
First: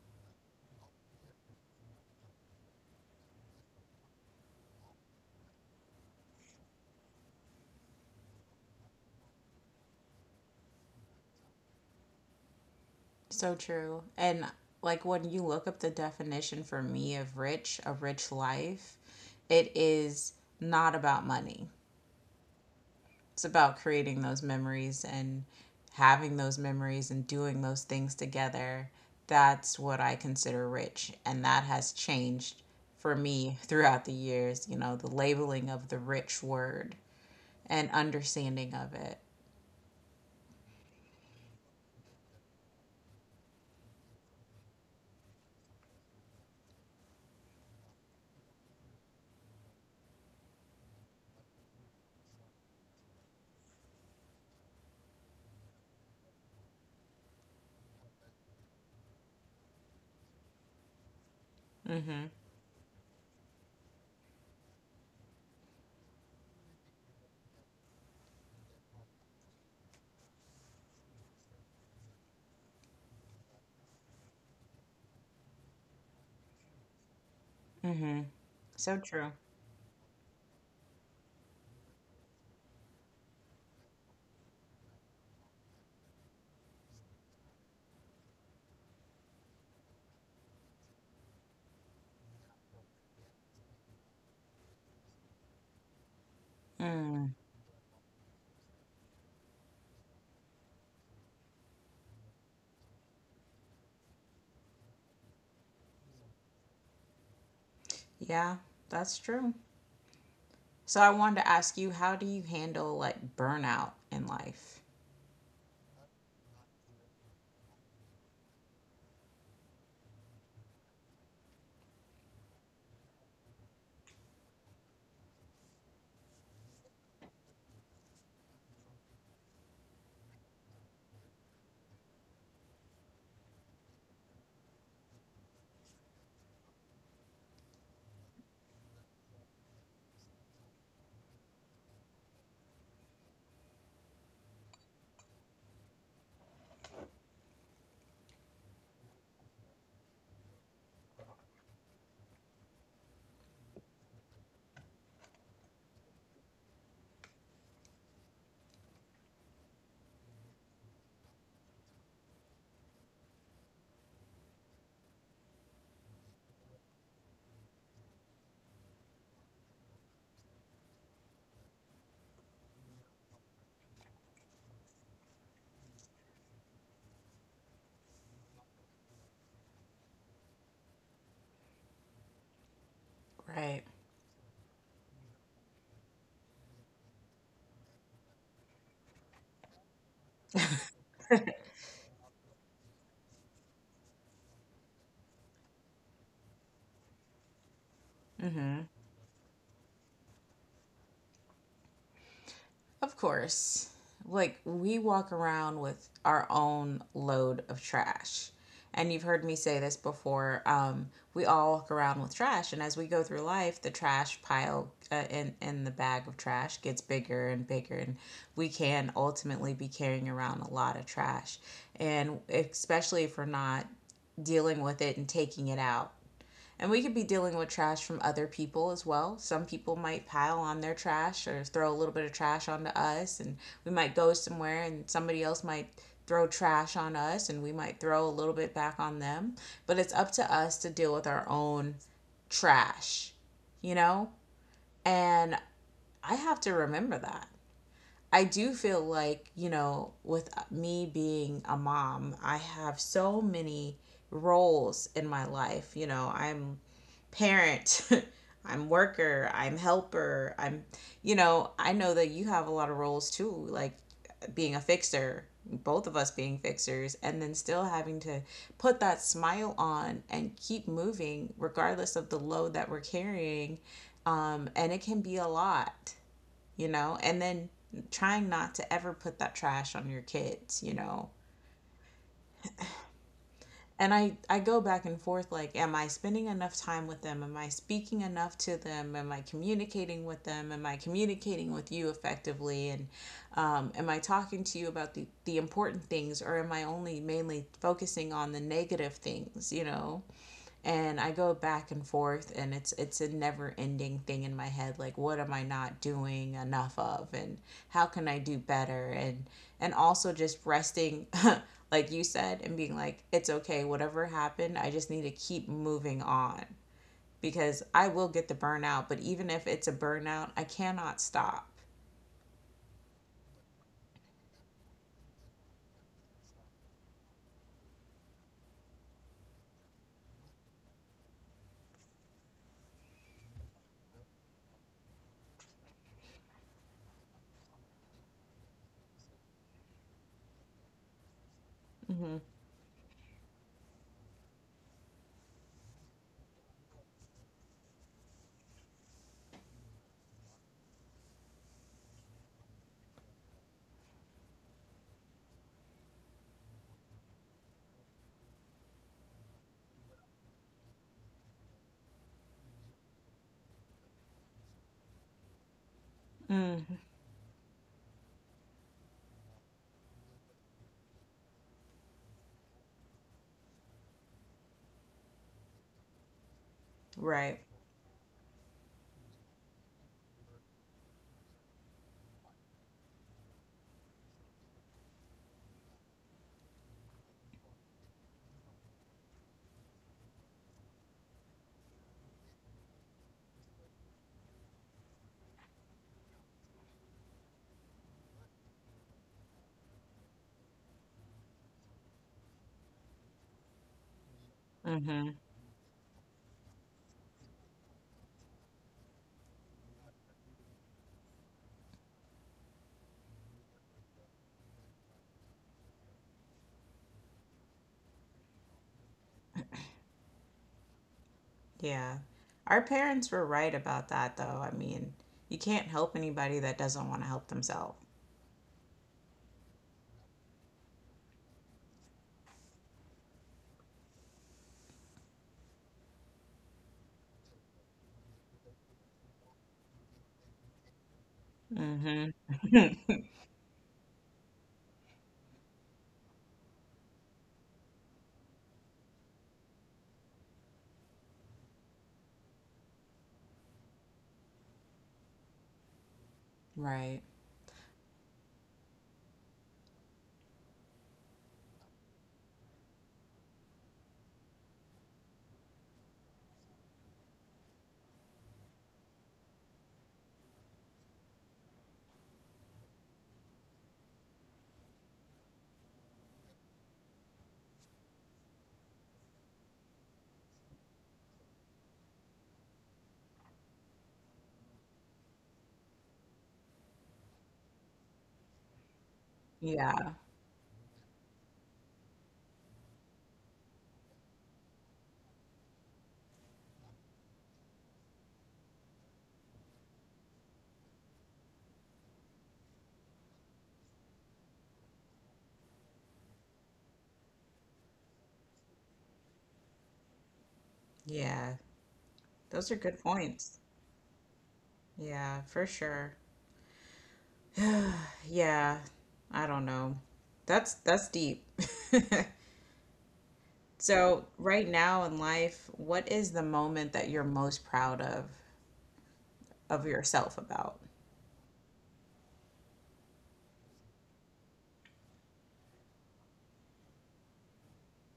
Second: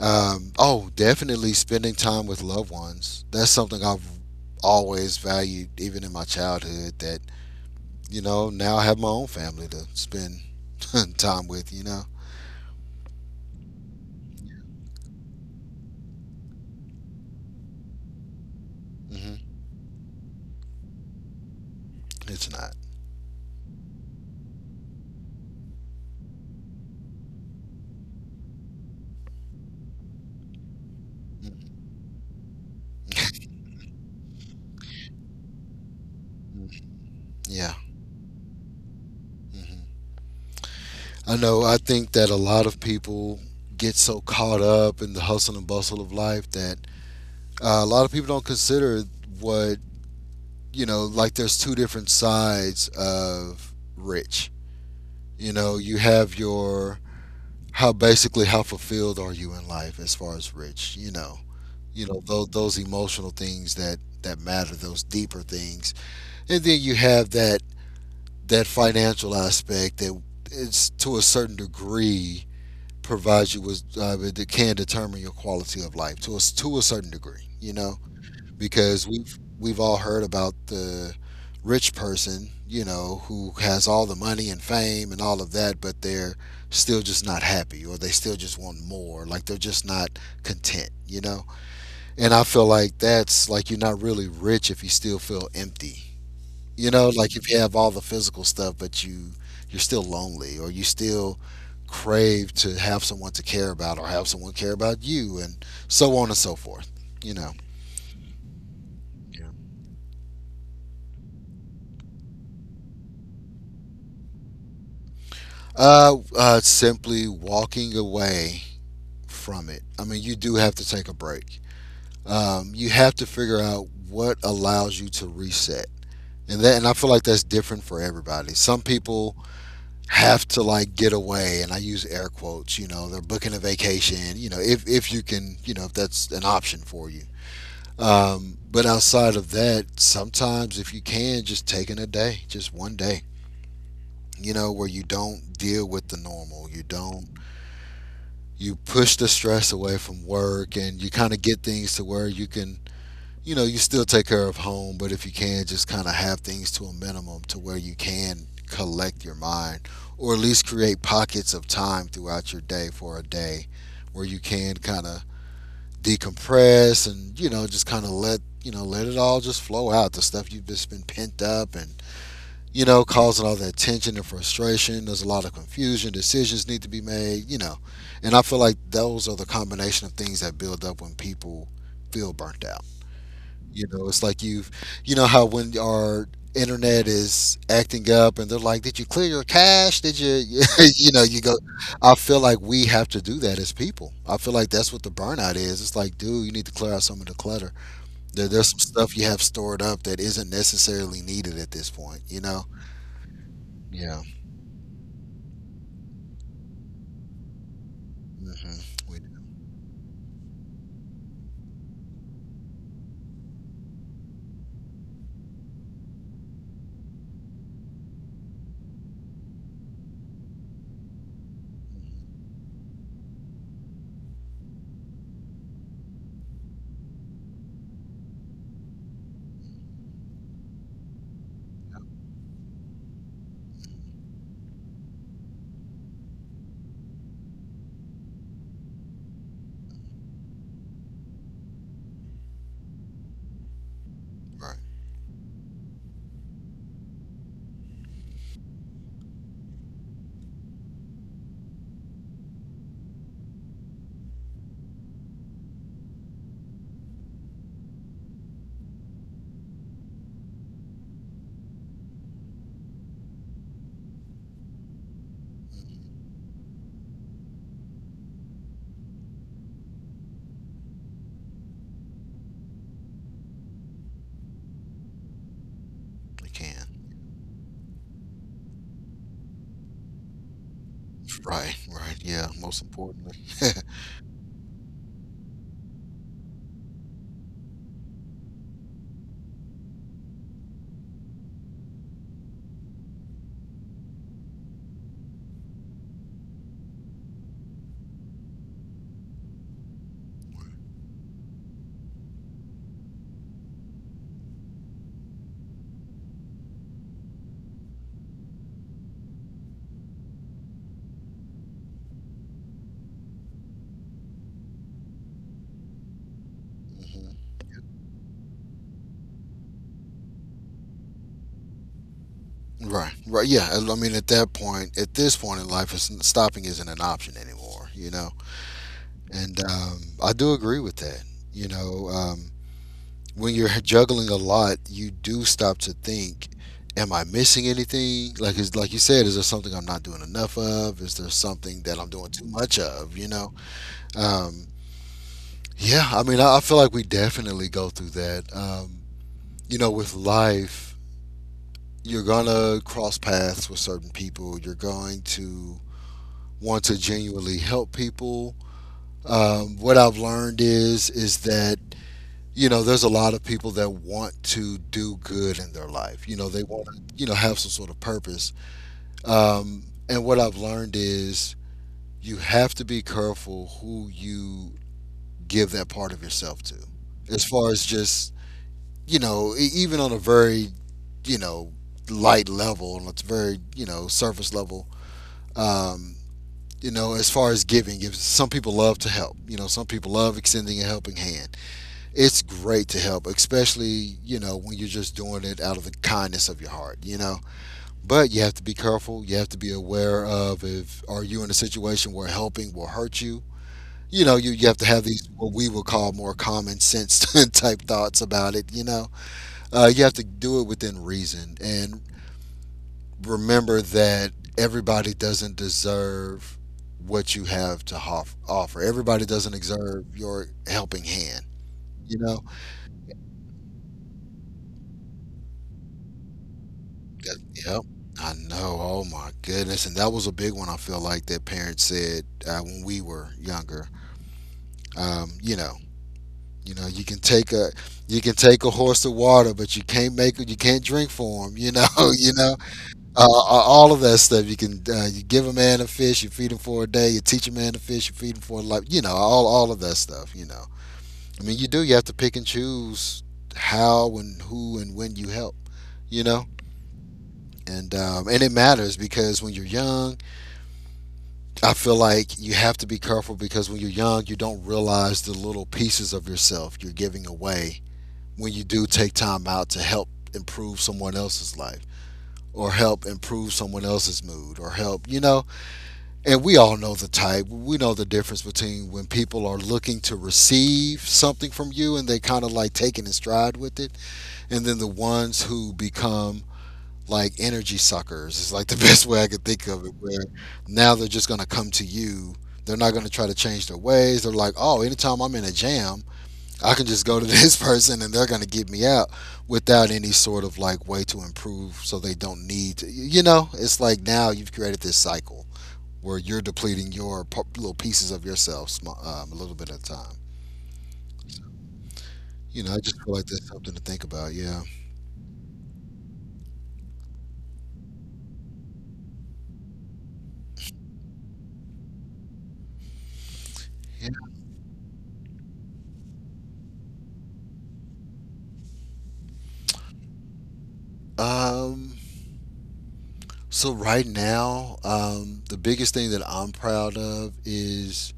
Um, oh, definitely spending time with loved ones. That's something I've always valued, even in my childhood. That, you know, now I have my own family to spend time with. You know,
So true. And like when you look up the definition for me of rich, a rich life,
hmm,
it is not about money.
it's not.
It's about creating those memories and having those memories and doing those things together. That's what I consider rich. And
Mhm.
that has changed for me throughout the years, you know, the labeling of the rich word
Yeah.
and understanding of it.
Hmm. I know. I think that a lot of people get so caught up in the hustle and bustle of life that, Uh, a lot of people don't consider what, you know. Like, there's two different sides of rich. You know, you have your, how basically how fulfilled are you in life as far as rich. You know, you know
Mm-hmm.
those those emotional things that that matter, those deeper things, and then you have that that financial aspect that, it's to a certain degree provides you with uh, that can determine your quality of life to a, to a certain degree, you know,
Mm-hmm. So
because
true.
we've we've all heard about the rich person, you know, who has all the money and fame and all of that, but they're still just not happy, or they still just want more. Like they're just not content, you know? And I feel like that's like you're not really rich if you still feel empty. You know,
Mm.
like if you have all the physical stuff but you, you're still lonely, or you still crave to have someone to care about or have someone care about you and so on and so forth, you know.
Yeah, that's true. So I wanted to ask you, how do you handle like burnout in life?
Uh, uh, simply walking away from it. I mean, you do have to take a break. Um, you have to figure out what allows you to reset. And that, and I feel like that's different for everybody. Some people have to like get away, and I use air quotes. You know, they're booking a vacation. You know, if if you can, you know, if that's an option for you. Um, but outside of that, sometimes if you can, just taking a day, just one day. You know, where you don't deal with the normal, you don't, you push the stress away from work and you kind of get things to where you can, you know, you still take care of home, but if you can just kind of have things to a minimum to where you can collect your mind, or at least create pockets of time throughout your day for a day where you can kind of decompress, and you know, just kind of let, you know, let it all just flow out, the stuff you've just been pent up, and you know, causing all that tension and frustration. There's a lot of confusion. Decisions need to be made, you know. And I feel like those are the combination of things that build up when people feel burnt out. You
Right.
know, it's like you've, you know, how when our internet is acting up and they're like, did you clear your cache? Did you, you know, you go, I feel like we have to do that as people. I feel like that's what the burnout is. It's like, dude, you need to clear out some of the clutter. There, there's some stuff you have stored up that isn't necessarily needed at this point, you know?
Of course.
Yeah.
Like, we walk around with our own load of trash.
Hmm.
And
We.
you've heard me say this before. Um, we all walk around with trash, and as we go through life, the trash pile, uh, in in the bag of trash, gets bigger and bigger, and we can ultimately be carrying around a lot of trash, and
Mhm.
especially if we're not dealing with it and taking it out, and we could be dealing with trash from other people as well. Some people might pile on their trash or throw a little bit of trash onto us, and we might go somewhere and somebody else might throw trash on us and we might throw a little bit back on them. But it's up to us to deal with our own trash, you know?
Right.
And I have to remember that. I do feel like, you know, with uh, me being a mom, I have so many roles in my life. You know, I'm parent, I'm worker, I'm helper, I'm, you know, I know that you have a lot of roles too, like being a fixer, both of us being fixers, and then still having to put that smile on and keep moving regardless of the load that we're carrying. Um, and it can be a lot,
We can.
you know, and then trying not to ever put that trash on your kids, you know.
Right. Right. Yeah. Most importantly.
And I, I go back and forth like, am I spending enough time with them? Am I speaking enough to them? Am I communicating with them? Am I communicating with you effectively? And um, am I talking to you about the, the important things, or am I only mainly focusing on the negative things, you know? And I go back and forth and it's it's a never ending thing in my head, like, what am I not doing enough of, and how can I do better, and and also just resting, like you said, and being like, it's okay, whatever happened, I just need to keep moving on,
Hmm.
because I will get the burnout, but even if it's a burnout, I cannot stop.
Right. Right. Yeah. And I mean, at that point, at this point in life, it's, stopping isn't an option anymore. You know. And um, I do agree with that. You know, um, when you're juggling a lot, you do stop to think. Am I missing anything? Like, is, like you said, is there something I'm not doing enough of? Is there something that I'm doing
Mm-hmm.
too much of? You know, Um, yeah, I mean, I I feel like we definitely go through that. Um, you know, with life, you're gonna cross paths with certain people. You're going to want to genuinely help people. Um, what I've learned is is that, you know, there's a lot of people that want to do good in their life. You know, they want
Mm-hmm.
to, you know, have some sort of purpose. Um, and what I've learned is you have to be careful who you give that part of yourself to, as
Right.
far as just, you know, e- even on a very, you know, light level, and it's very, you know, surface level, um, you know, as far as giving, if some people love to help, you know, some people love extending a helping hand. It's great to help, especially, you know, when you're just doing it out of the kindness of your heart, you know. But you have to be careful. You have to be aware of, if are you in a situation where helping will hurt you. You know, you, you have to have these,
Mm-hmm.
what we would call, more common sense type thoughts about it, you know. Uh, you have to do it within reason and remember that everybody doesn't deserve what you have to hof- offer. Everybody doesn't deserve your helping hand.
Yeah,
You know.
our parents were right about that, though. I mean, you can't help anybody that doesn't want to
That,
help
yep.
themselves.
I know. Oh my goodness. And that was a big one. I feel like that parents said uh, when we were younger. Um, you know. You know. You can take a. You can take a horse to water, but you can't make. You can't drink for him. You know.
Hmm
You know. Uh, all of that stuff. You can uh, you give a man a fish, you feed him for a day. You teach a man to fish, you feed him for a life. You know, all all of that stuff. You know, I mean, you do. You have to pick and choose how and who and when you help. You know,
Right.
and um, and it matters because when you're young, I feel like you have to be careful because when you're young, you don't realize the little pieces of yourself you're giving away when you do take time out to help improve someone else's life or help improve someone else's mood or help you know And we all know the type. We know the difference between when people are looking to receive something from you and they kind of like taking in stride with it, and then the ones who become like energy suckers. It's like the best way I could think of it.
Yeah,
Where now they're just going to come to you. They're not going to try to change their ways. They're like, oh, anytime I'm in a jam, I can just go to this person and they're going to get me out without any sort of like way to improve, so they don't need to. You know, it's like now you've created this cycle where you're depleting your p- little pieces of yourself sm- um, a little bit at a time.
yeah.
You
Those
know,
are
I
good
just feel like that's
points.
something to think about. Yeah.
Yeah, for sure. Yeah, I don't know. That's that's deep.
Yeah.
So, right now in life, what is the moment that you're most proud of of yourself about?
Um, so right now, um, the biggest thing that I'm proud of is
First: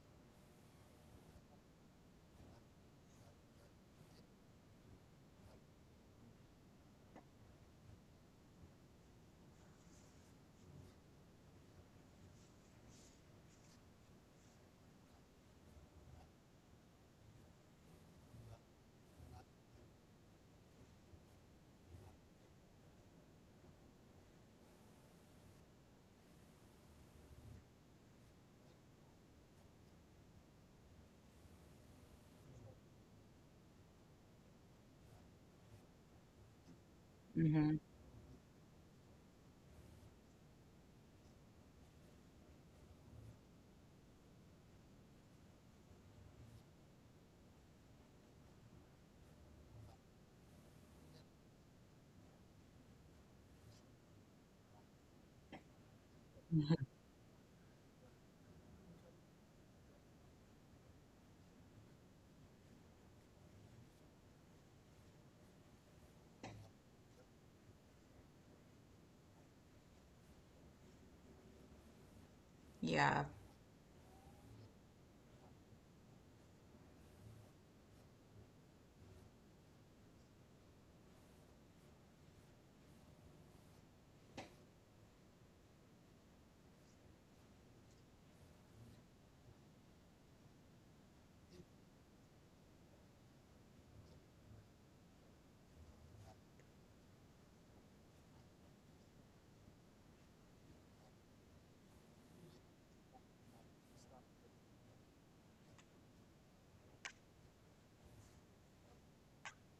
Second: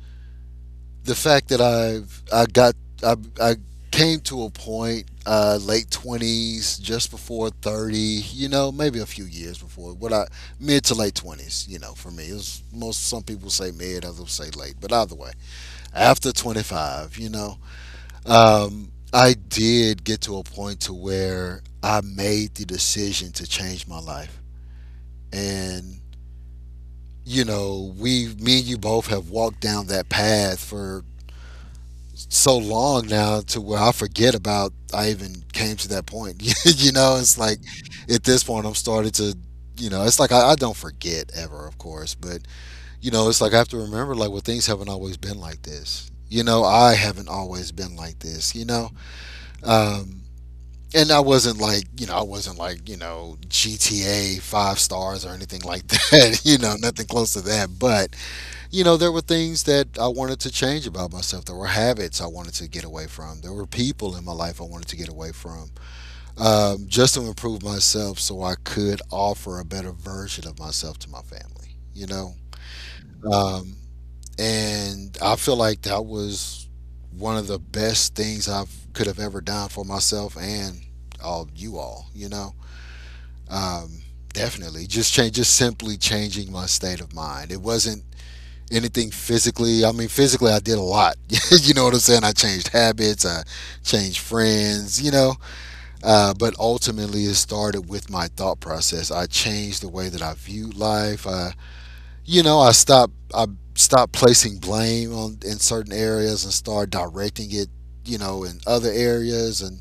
the fact that I've I got I I came to a point uh, late twenties, just before thirty. You know, maybe a few years before what I mid to late twenties. You know, for me, it was most some people say mid, others say late, but either way, after twenty five, you know, Um, I did get to a point to where I made the decision to change my life. And you know, we me and you both have walked down that path for so long now to where I forget about I even came to that point. You know, it's like
Hmm
at this point I'm starting to, you know, it's like I, I don't forget ever, of course, but you know, it's like I have to remember, like, well, things haven't always been like this. You know, I haven't always been like this, you know. Um and I wasn't like, you know I wasn't like you know G T A five stars or anything like that, you know, nothing close to that. But you know, there were things that I wanted to change about myself. There were habits I wanted to get away from. There were people in my life I wanted to get away from, um, just to improve myself so I could offer a better version of myself to my family, you know.
Yeah,
Um, and I feel like that was one of the best things I could have ever done for myself and all you all. You know, um, definitely just change, just simply changing my state of mind. It wasn't anything physically. I mean, physically, I did a lot. You know what I'm saying? I changed habits. I changed friends. You know, uh, but ultimately, it started with my thought process. I changed the way that I viewed life. I you know, I stopped I stopped placing blame on in certain areas and started directing it, you know, in other areas. And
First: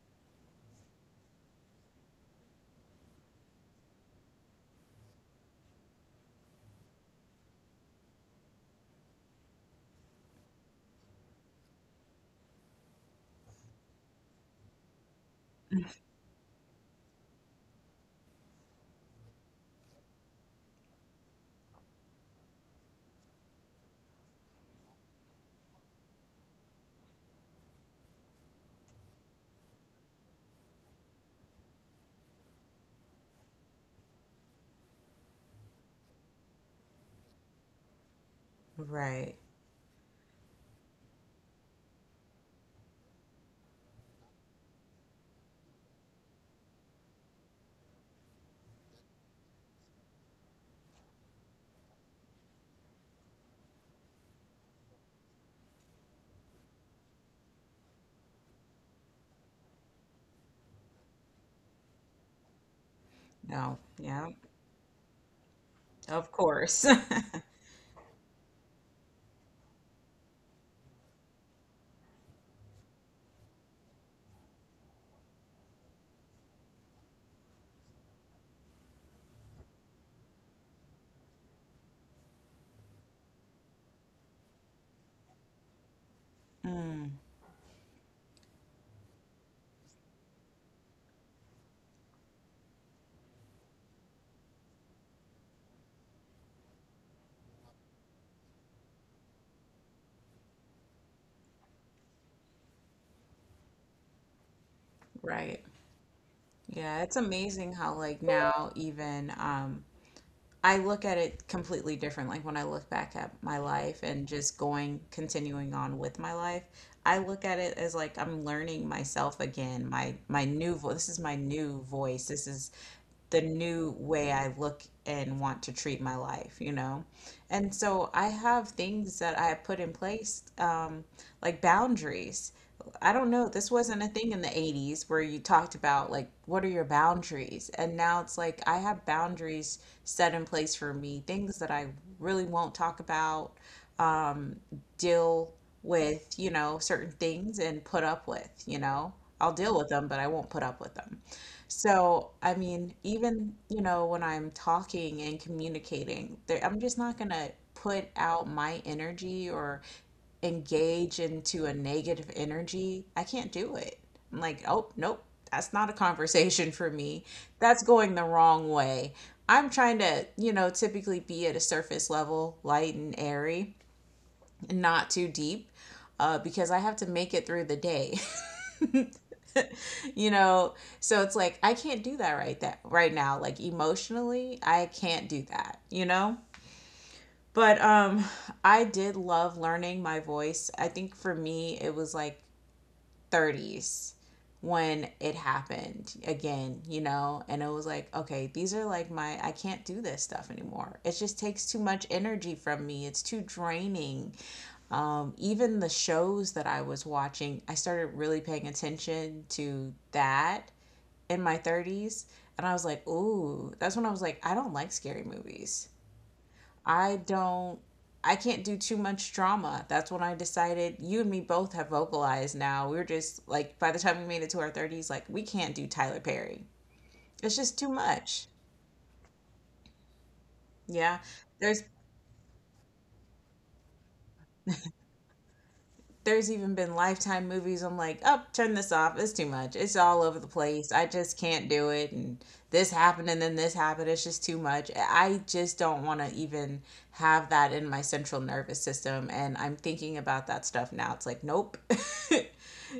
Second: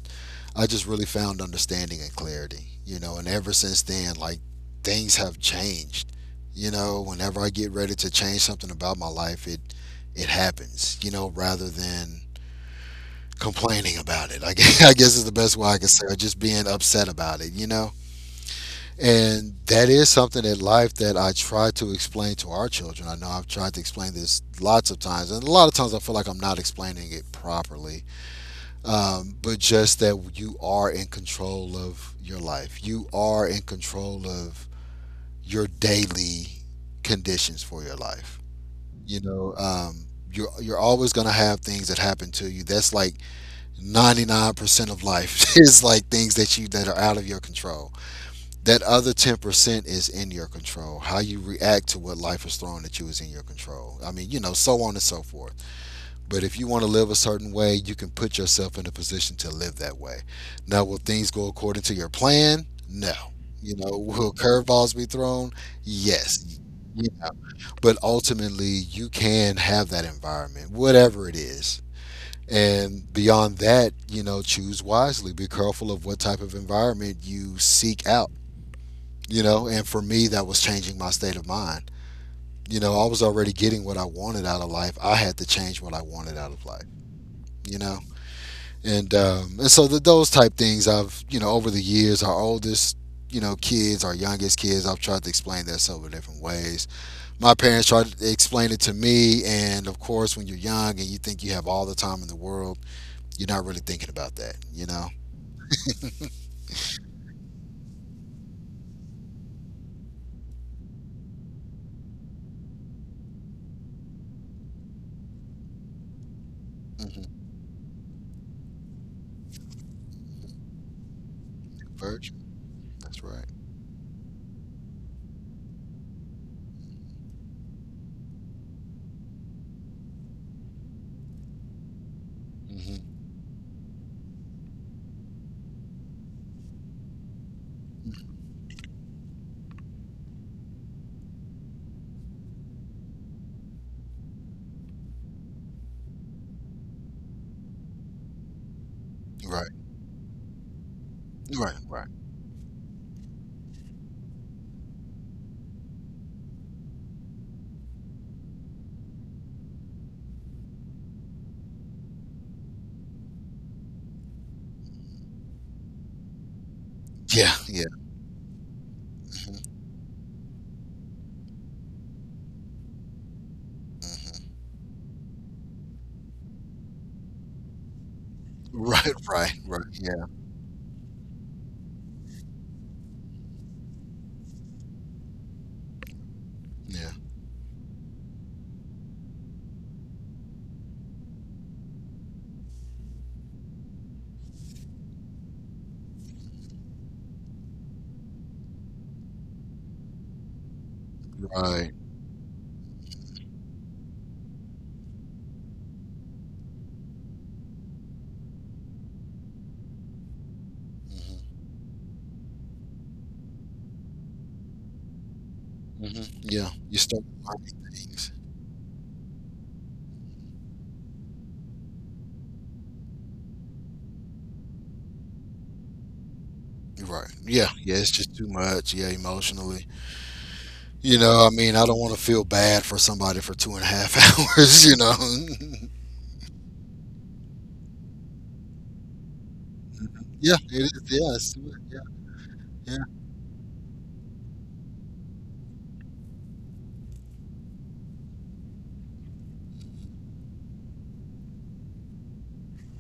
I just really found understanding and clarity, you know. And ever since then, like, things have changed. You know, whenever I get ready to change something about my life, it it happens, you know, rather than complaining about it. I guess, I guess is the best way I can say it, just being upset about it, you know? And that is something in life that I try to explain to our children. I know I've tried to explain this lots of times, and a lot of times I feel like I'm not explaining it properly. Um, but just that you are in control of your life, you are in control of your daily conditions for your life.
right.
You know, um, you're, you're always going to have things that happen to you. That's like ninety-nine percent of life. is like things that you, that are out of your control. That other ten percent is in your control. How you react to what life is throwing at you is in your control. I mean, you know, so on and so forth. But if you want to live a certain way, you can put yourself in a position to live that way. Now, will things go according to your plan? No. You
No,
know,
yeah,
will curveballs be thrown?
of
Yes.
course.
You know, but ultimately, you can have that environment, whatever it is. And beyond that, you know, choose wisely. Be careful of what type of environment you seek out. You know, and for me, that was changing my state of mind. You know, I was already getting what I wanted out of life. I had to change what I wanted out of life,
Mm,
you know. And um, and so th those type things I've, you know, over the years, our oldest, you know, kids, our youngest kids, I've tried to explain that several different ways. My parents tried to explain it to me, and of course, when you're young and you think you have all the time in the world, you're not really thinking about that, you know.
right. Right. Yeah, it's amazing how like now even um I look at it completely different. Like when I look back at my life and just going, continuing on with my life, I
Hmm.
look at it as like I'm learning myself again. My my new voice. This is my new voice.
Virgin.
This is
That's
the
right.
new way I look and want to treat my life. You know, and so I have things that I put in place. Um, like boundaries. I don't
Hmm.
know, this wasn't a thing in the eighties where you talked about like what are your boundaries? And now it's like I have boundaries set in place for me, things that I really won't talk about, deal with, you know, certain things and put up with, you know. I'll
Right,
deal with them, but I won't put up with them.
right, right.
So, I mean, even, you know, when I'm talking and communicating, there, I'm just not going to put out my energy or engage into a negative energy, I can't do it. I'm like, oh, nope, that's not a conversation for me.
Yeah,
That's
yeah.
going the wrong way. I'm
Hmm.
trying to, you know, typically be at a surface level, light and airy, not too deep, uh, because I have to make it through the day,
Right, right, right. Yeah,
you know? So it's like, I can't do that right that right now. Like emotionally, I can't do that, you know?
yeah.
But um, I did love learning my voice. I think for me, it was like thirties when it happened again, you know? And it was like, okay, these are like my, I can't do this stuff anymore. It just takes too
Right.
much energy from me. It's too draining. Um, even the shows that I was watching, I started really paying attention to that in my
Hmm.
thirties. And I was like, ooh, that's when I was like, I don't like scary movies.
Hmm. Yeah, you
I
start finding
don't,
things.
I can't do too much drama. That's when I decided, you and me both have vocalized now. We're just like, by the time we made it to our thirties, like, we can't do Tyler Perry.
Right.
It's
Yeah,
just too
yeah. It's just
much.
too much. Yeah, emotionally. You
Yeah.
know, I mean,
There's
I don't want to feel bad for somebody for two and a half hours. You know.
there's even been lifetime movies. I'm like, oh, turn this off, it's too much, it's all over the
Yeah, it
place,
is.
I
Yeah,
just
it's too
can't
much.
do
Yeah,
it, and this
yeah.
happened and then this happened, it's just too much, I just don't want to even have that in my central nervous system, and I'm thinking about that stuff now, it's like, nope,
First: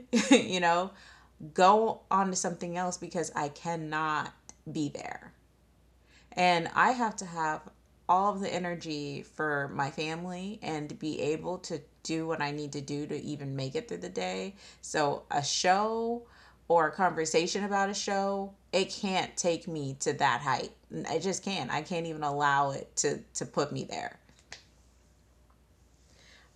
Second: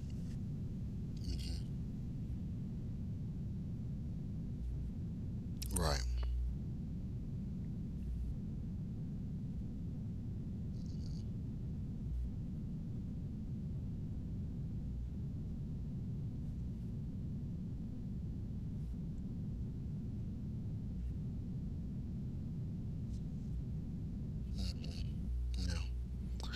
you know,
Hmm.
go on to something else, because I cannot be there.
Right.
And I have to have all of the energy for my family and be able to do what I need to do to even make it through the day. So, a show or a conversation about a show, it can't take me to that height. I just can't. I can't even allow it to to put me there.
Yeah.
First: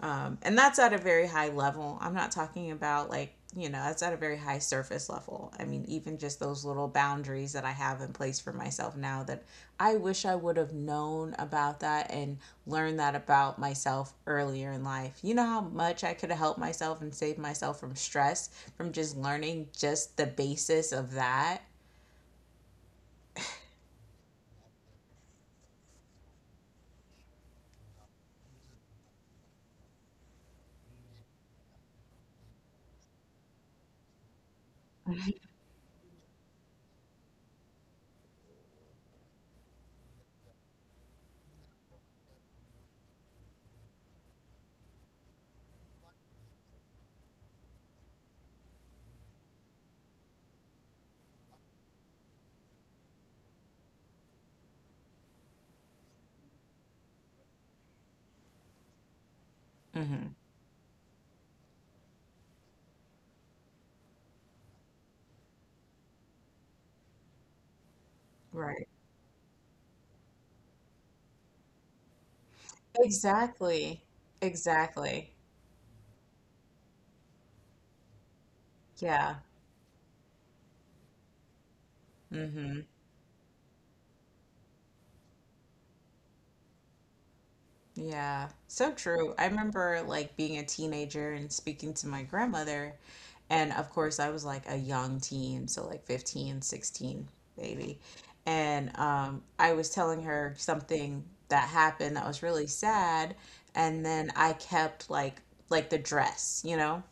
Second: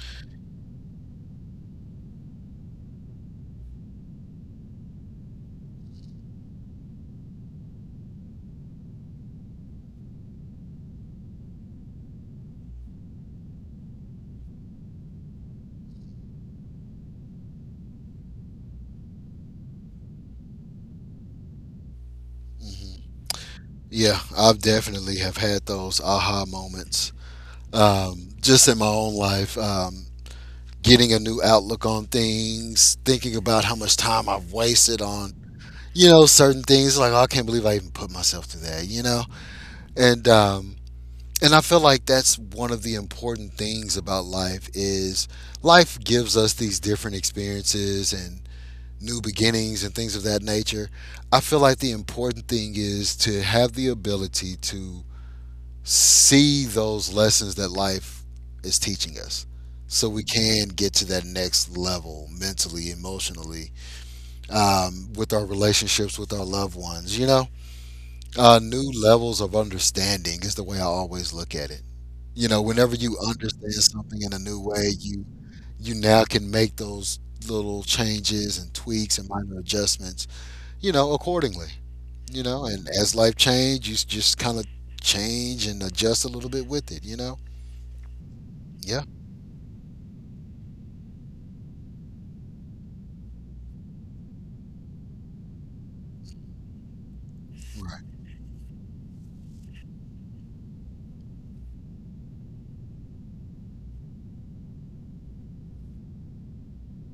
Um, and that's at a very high level. I'm not talking about like, you know, that's at a very high surface level. I mean, even just those little boundaries that I have in place for myself now, that I wish I would have known about that and learned that about myself earlier in life. You know how much I could have helped myself and saved myself from stress from just learning just the basis of that?
Hmm. Yeah, I've definitely have had those aha moments. Um, just in my own life, um, getting a new outlook on things, thinking about how much time I've wasted on, you know, certain things, like, oh, I can't believe I even put myself through that, you know. And um, and I feel like that's one of the important things about life is life gives us these different experiences and new beginnings and things of that nature. I feel like the important thing is to have the ability to see those lessons that life is teaching us so we
hmm
can get to that next level mentally, emotionally, um, with our relationships with our loved ones, you know? Uh,
Right.
new levels of understanding is the way I always look at it. You know, whenever you understand
Exactly.
something in a new way, you
Exactly.
you now can make those little changes and tweaks and
Yeah.
minor adjustments, you know, accordingly. You know,
Mm-hmm.
and as life change, you s- just kind of change and adjust a little bit with it. You know,
Yeah, so
yeah,
true. I remember like being a teenager and speaking to my grandmother, and of course I was like a young teen, so like fifteen, sixteen, maybe.
right,
And um I was telling her something that happened that was really sad, and then I kept like like the dress, you know?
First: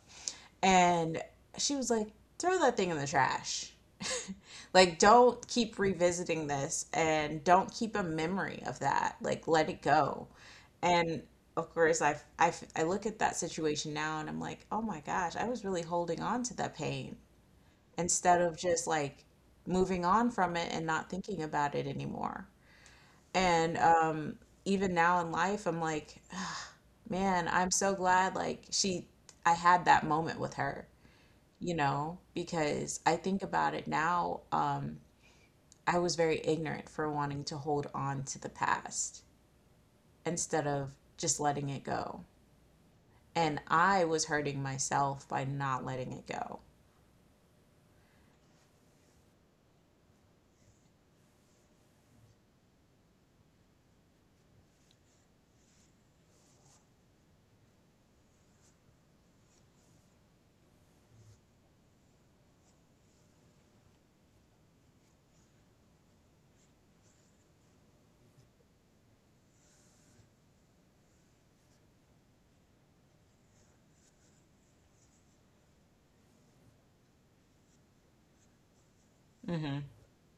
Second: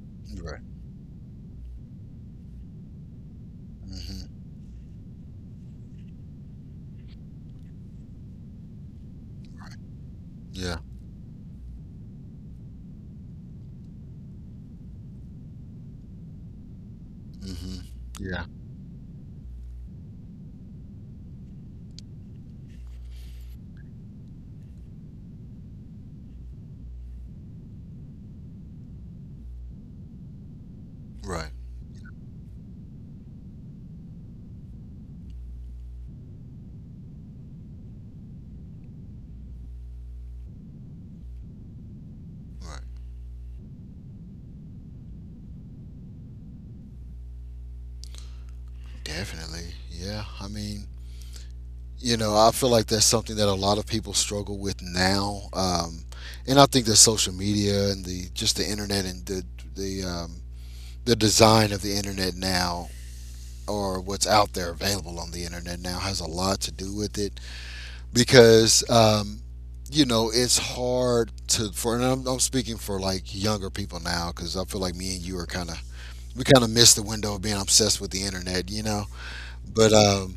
right.
And she was like, "Throw that thing in the trash."
Hmm.
Like, don't keep revisiting this and don't keep a memory of that. Like, let
Right,
it go.
yeah.
And of course, I, I, I look at that situation now and I'm like, oh my gosh, I was really holding on to that pain
Hmm.
instead
Yeah,
of just like moving on from it and not thinking about it anymore. And um, even now in life, I'm like, man, I'm so glad like she, I had that moment with her,
right,
you know, because I think about it now. Um, I was very ignorant for wanting to hold on to the past instead of just letting it go.
right,
And I was hurting myself by not letting it go.
definitely, yeah. I mean, you know, I feel like that's something that a lot of people struggle with now, um, and I think that social media and the just the internet and the the um, the design of the internet now, or what's out there available on the internet now has a lot to do with it, because um, you know, it's hard to, for, and I'm, I'm speaking for like younger people now because I feel like me and you are kind of, we kind of missed the window of being obsessed with the internet, you know,
Hmm
but um,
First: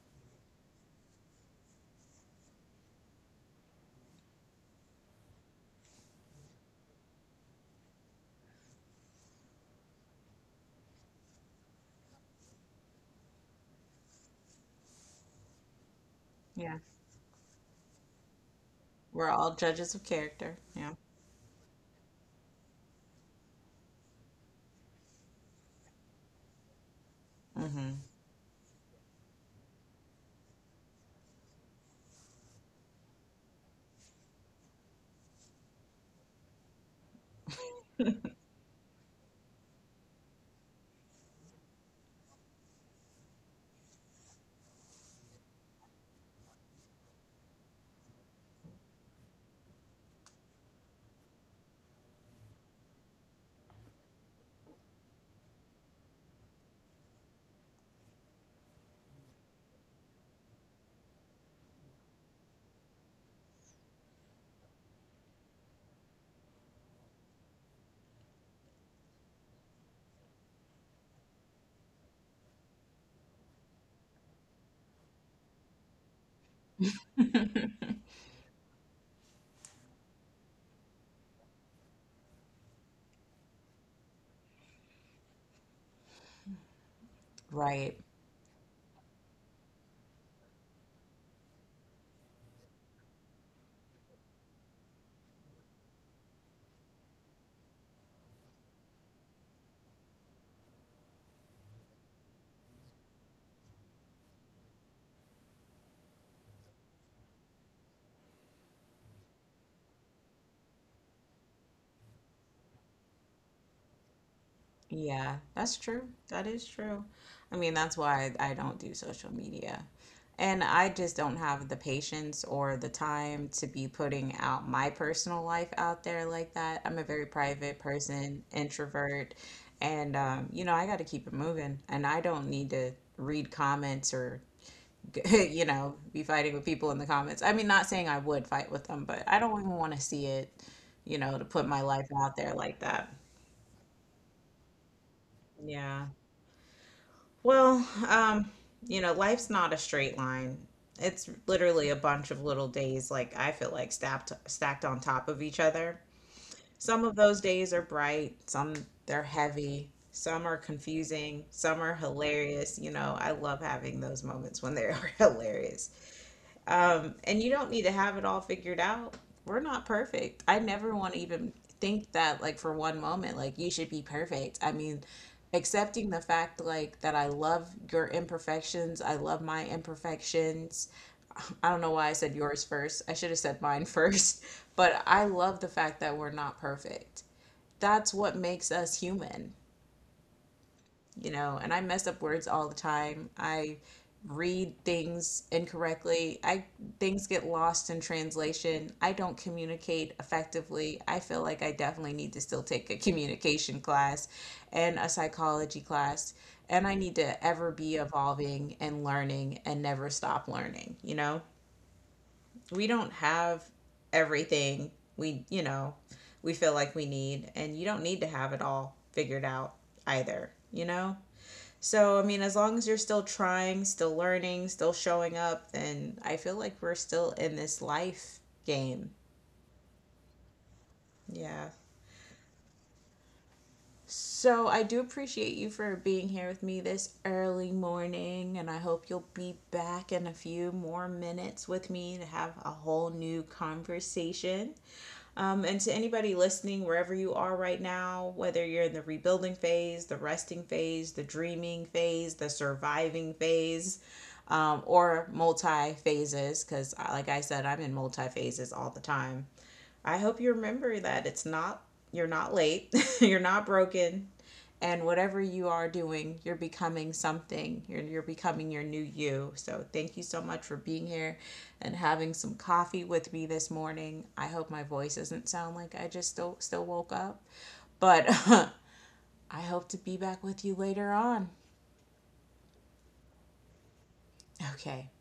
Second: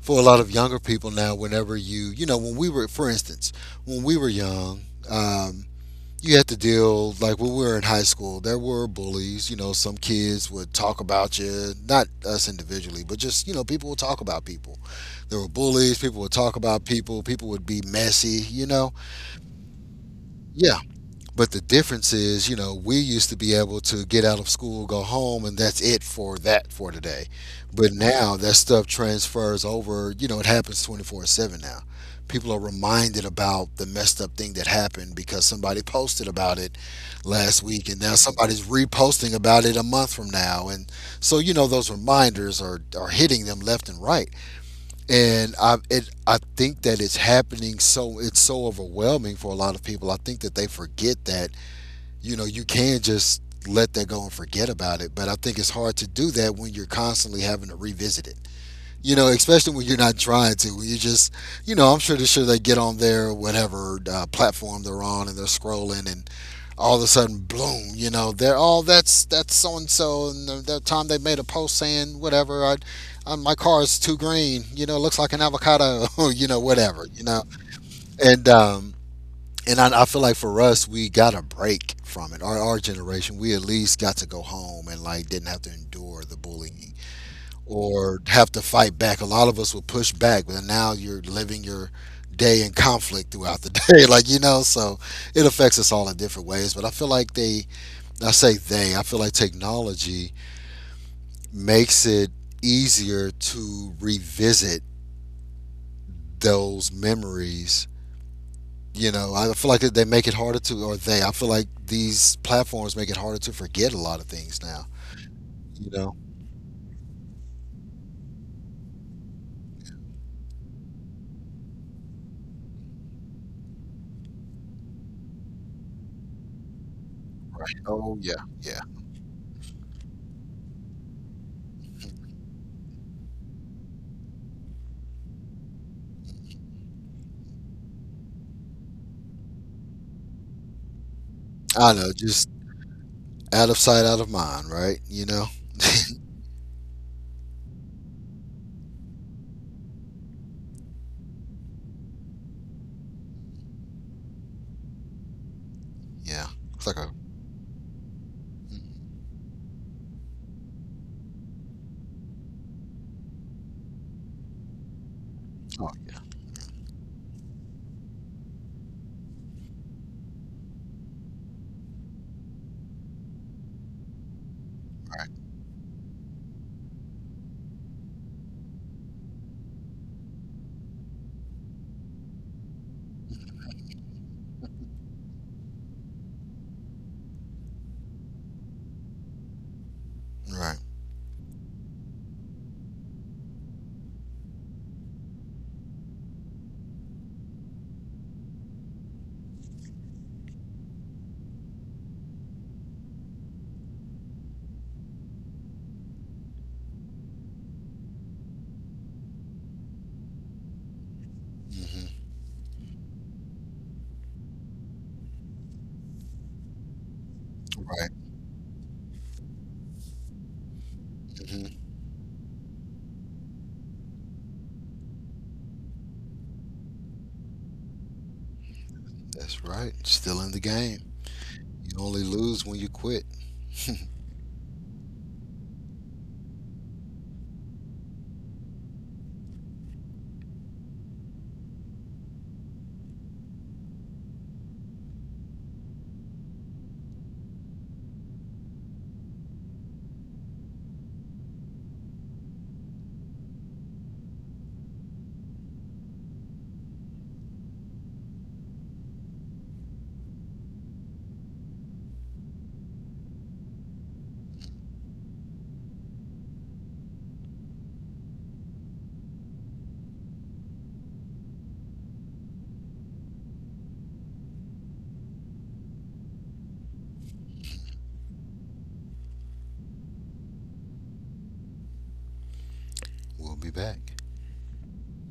for a lot of younger people now, whenever you, you know, when we were, for instance, when we were young, um, you had to deal, like when we were in high school, there were bullies. You know, some kids would talk about you, not us individually, but just, you know, people would talk about people. There were bullies, people would talk
Yeah.
about people, people would be messy, you know.
We're all judges of character.
Yeah,
Yeah.
but the difference is, you know, we used to be able to get out of school, go home, and that's it for that for today. But
hmm
now that stuff transfers over, you know, it happens twenty-four seven now. People are reminded about the messed up thing that happened because somebody posted about it last week, and now somebody's reposting about it a month from now. And so, you know, those reminders are, are hitting them left and right. And I, it, I think that it's happening so, it's so overwhelming for a lot of people. I think that they forget that, you know, you can just let that go and forget about it. But I think it's hard to do that when you're constantly having to revisit it. You know, especially when you're not trying to. When you just, you know, I'm sure sure they get on their whatever uh, platform they're on and they're scrolling, and all of a sudden, bloom. You know, they're all, oh, that's that's so and so, and the, the time they made a post saying whatever. I, uh, my car is too green. You know, it looks like an avocado. You know, whatever. You know, and um, and I, I feel like for us, we got a break from it. Our our generation, we at least got to go home and like didn't have to endure the bullying
Right.
or have to fight back. A lot of us will push back, but now you're living your day in conflict throughout the day, like you know. So it affects us all in different ways. But I feel like they, I say they, I feel like technology makes it easier to revisit those memories. You know, I feel like they make it harder to, or they, I feel like these platforms make it harder to forget a lot of things now.
Yeah, that's
You
true.
know?
That is true. I mean, that's why I don't do social media. And I just don't have the patience or the time to be putting out my personal life out there like that. I'm a very private
Oh, yeah,
person,
yeah.
introvert, and um, you know, I got to keep it moving. And I don't need to read comments or, you know, be fighting with people in the comments. I mean, not saying I would fight with them, but I don't even want to see it, you know, to put my
I
life
know,
out
just
there like that.
out of sight, out of mind, right? You know?
Yeah. Well, um, you know, life's not a straight line. It's literally a bunch of little days, like I feel like stacked stacked on top of each other.
Yeah. It's like
Some
a,
of those days are bright, some
mm,
they're heavy, some are confusing, some are hilarious. You know, I love having those moments when they are
oh,
hilarious. Um, and you don't need to have it all figured out. We're not perfect. I never want to even think that, like, for one moment, like, you should be perfect. I mean,
right,
accepting the fact, like, that I love your imperfections, I love my imperfections. I don't know why I said yours first. I should have said mine first. But I love the fact that we're not perfect. That's what makes us human,
right.
you know, and I mess up words all the time. I read things incorrectly. I things get lost in translation. I don't communicate effectively. I feel like I definitely need to still take a communication class and a psychology class. And I need to ever be evolving and learning and never stop learning, you know?
Hmm.
We don't have everything we, you know, we feel like we need, and you don't
Right.
need to have it all figured out either, you know?
Hmm.
So, I mean, as long as you're still trying, still learning, still showing up, then I feel like we're still in this life game.
That's right. Still in the game.
Yeah.
You only lose when you quit.
So, I do appreciate you for being here with me this early morning, and I hope you'll be back in a few more minutes with me to have a whole new conversation. Um, and to anybody listening, wherever you are right now, whether you're in the rebuilding phase, the resting phase, the dreaming phase, the surviving phase, um, or multi phases, because like I said, I'm in multi phases all the time. I hope you remember that it's not, you're not late, you're not broken, and whatever you are doing, you're becoming something. You're you're becoming your new you. So thank you so much for being here and having some coffee with me this morning. I hope my voice doesn't sound like I just still still woke up, but I hope to be back with you later on.
We'll be back.
Okay.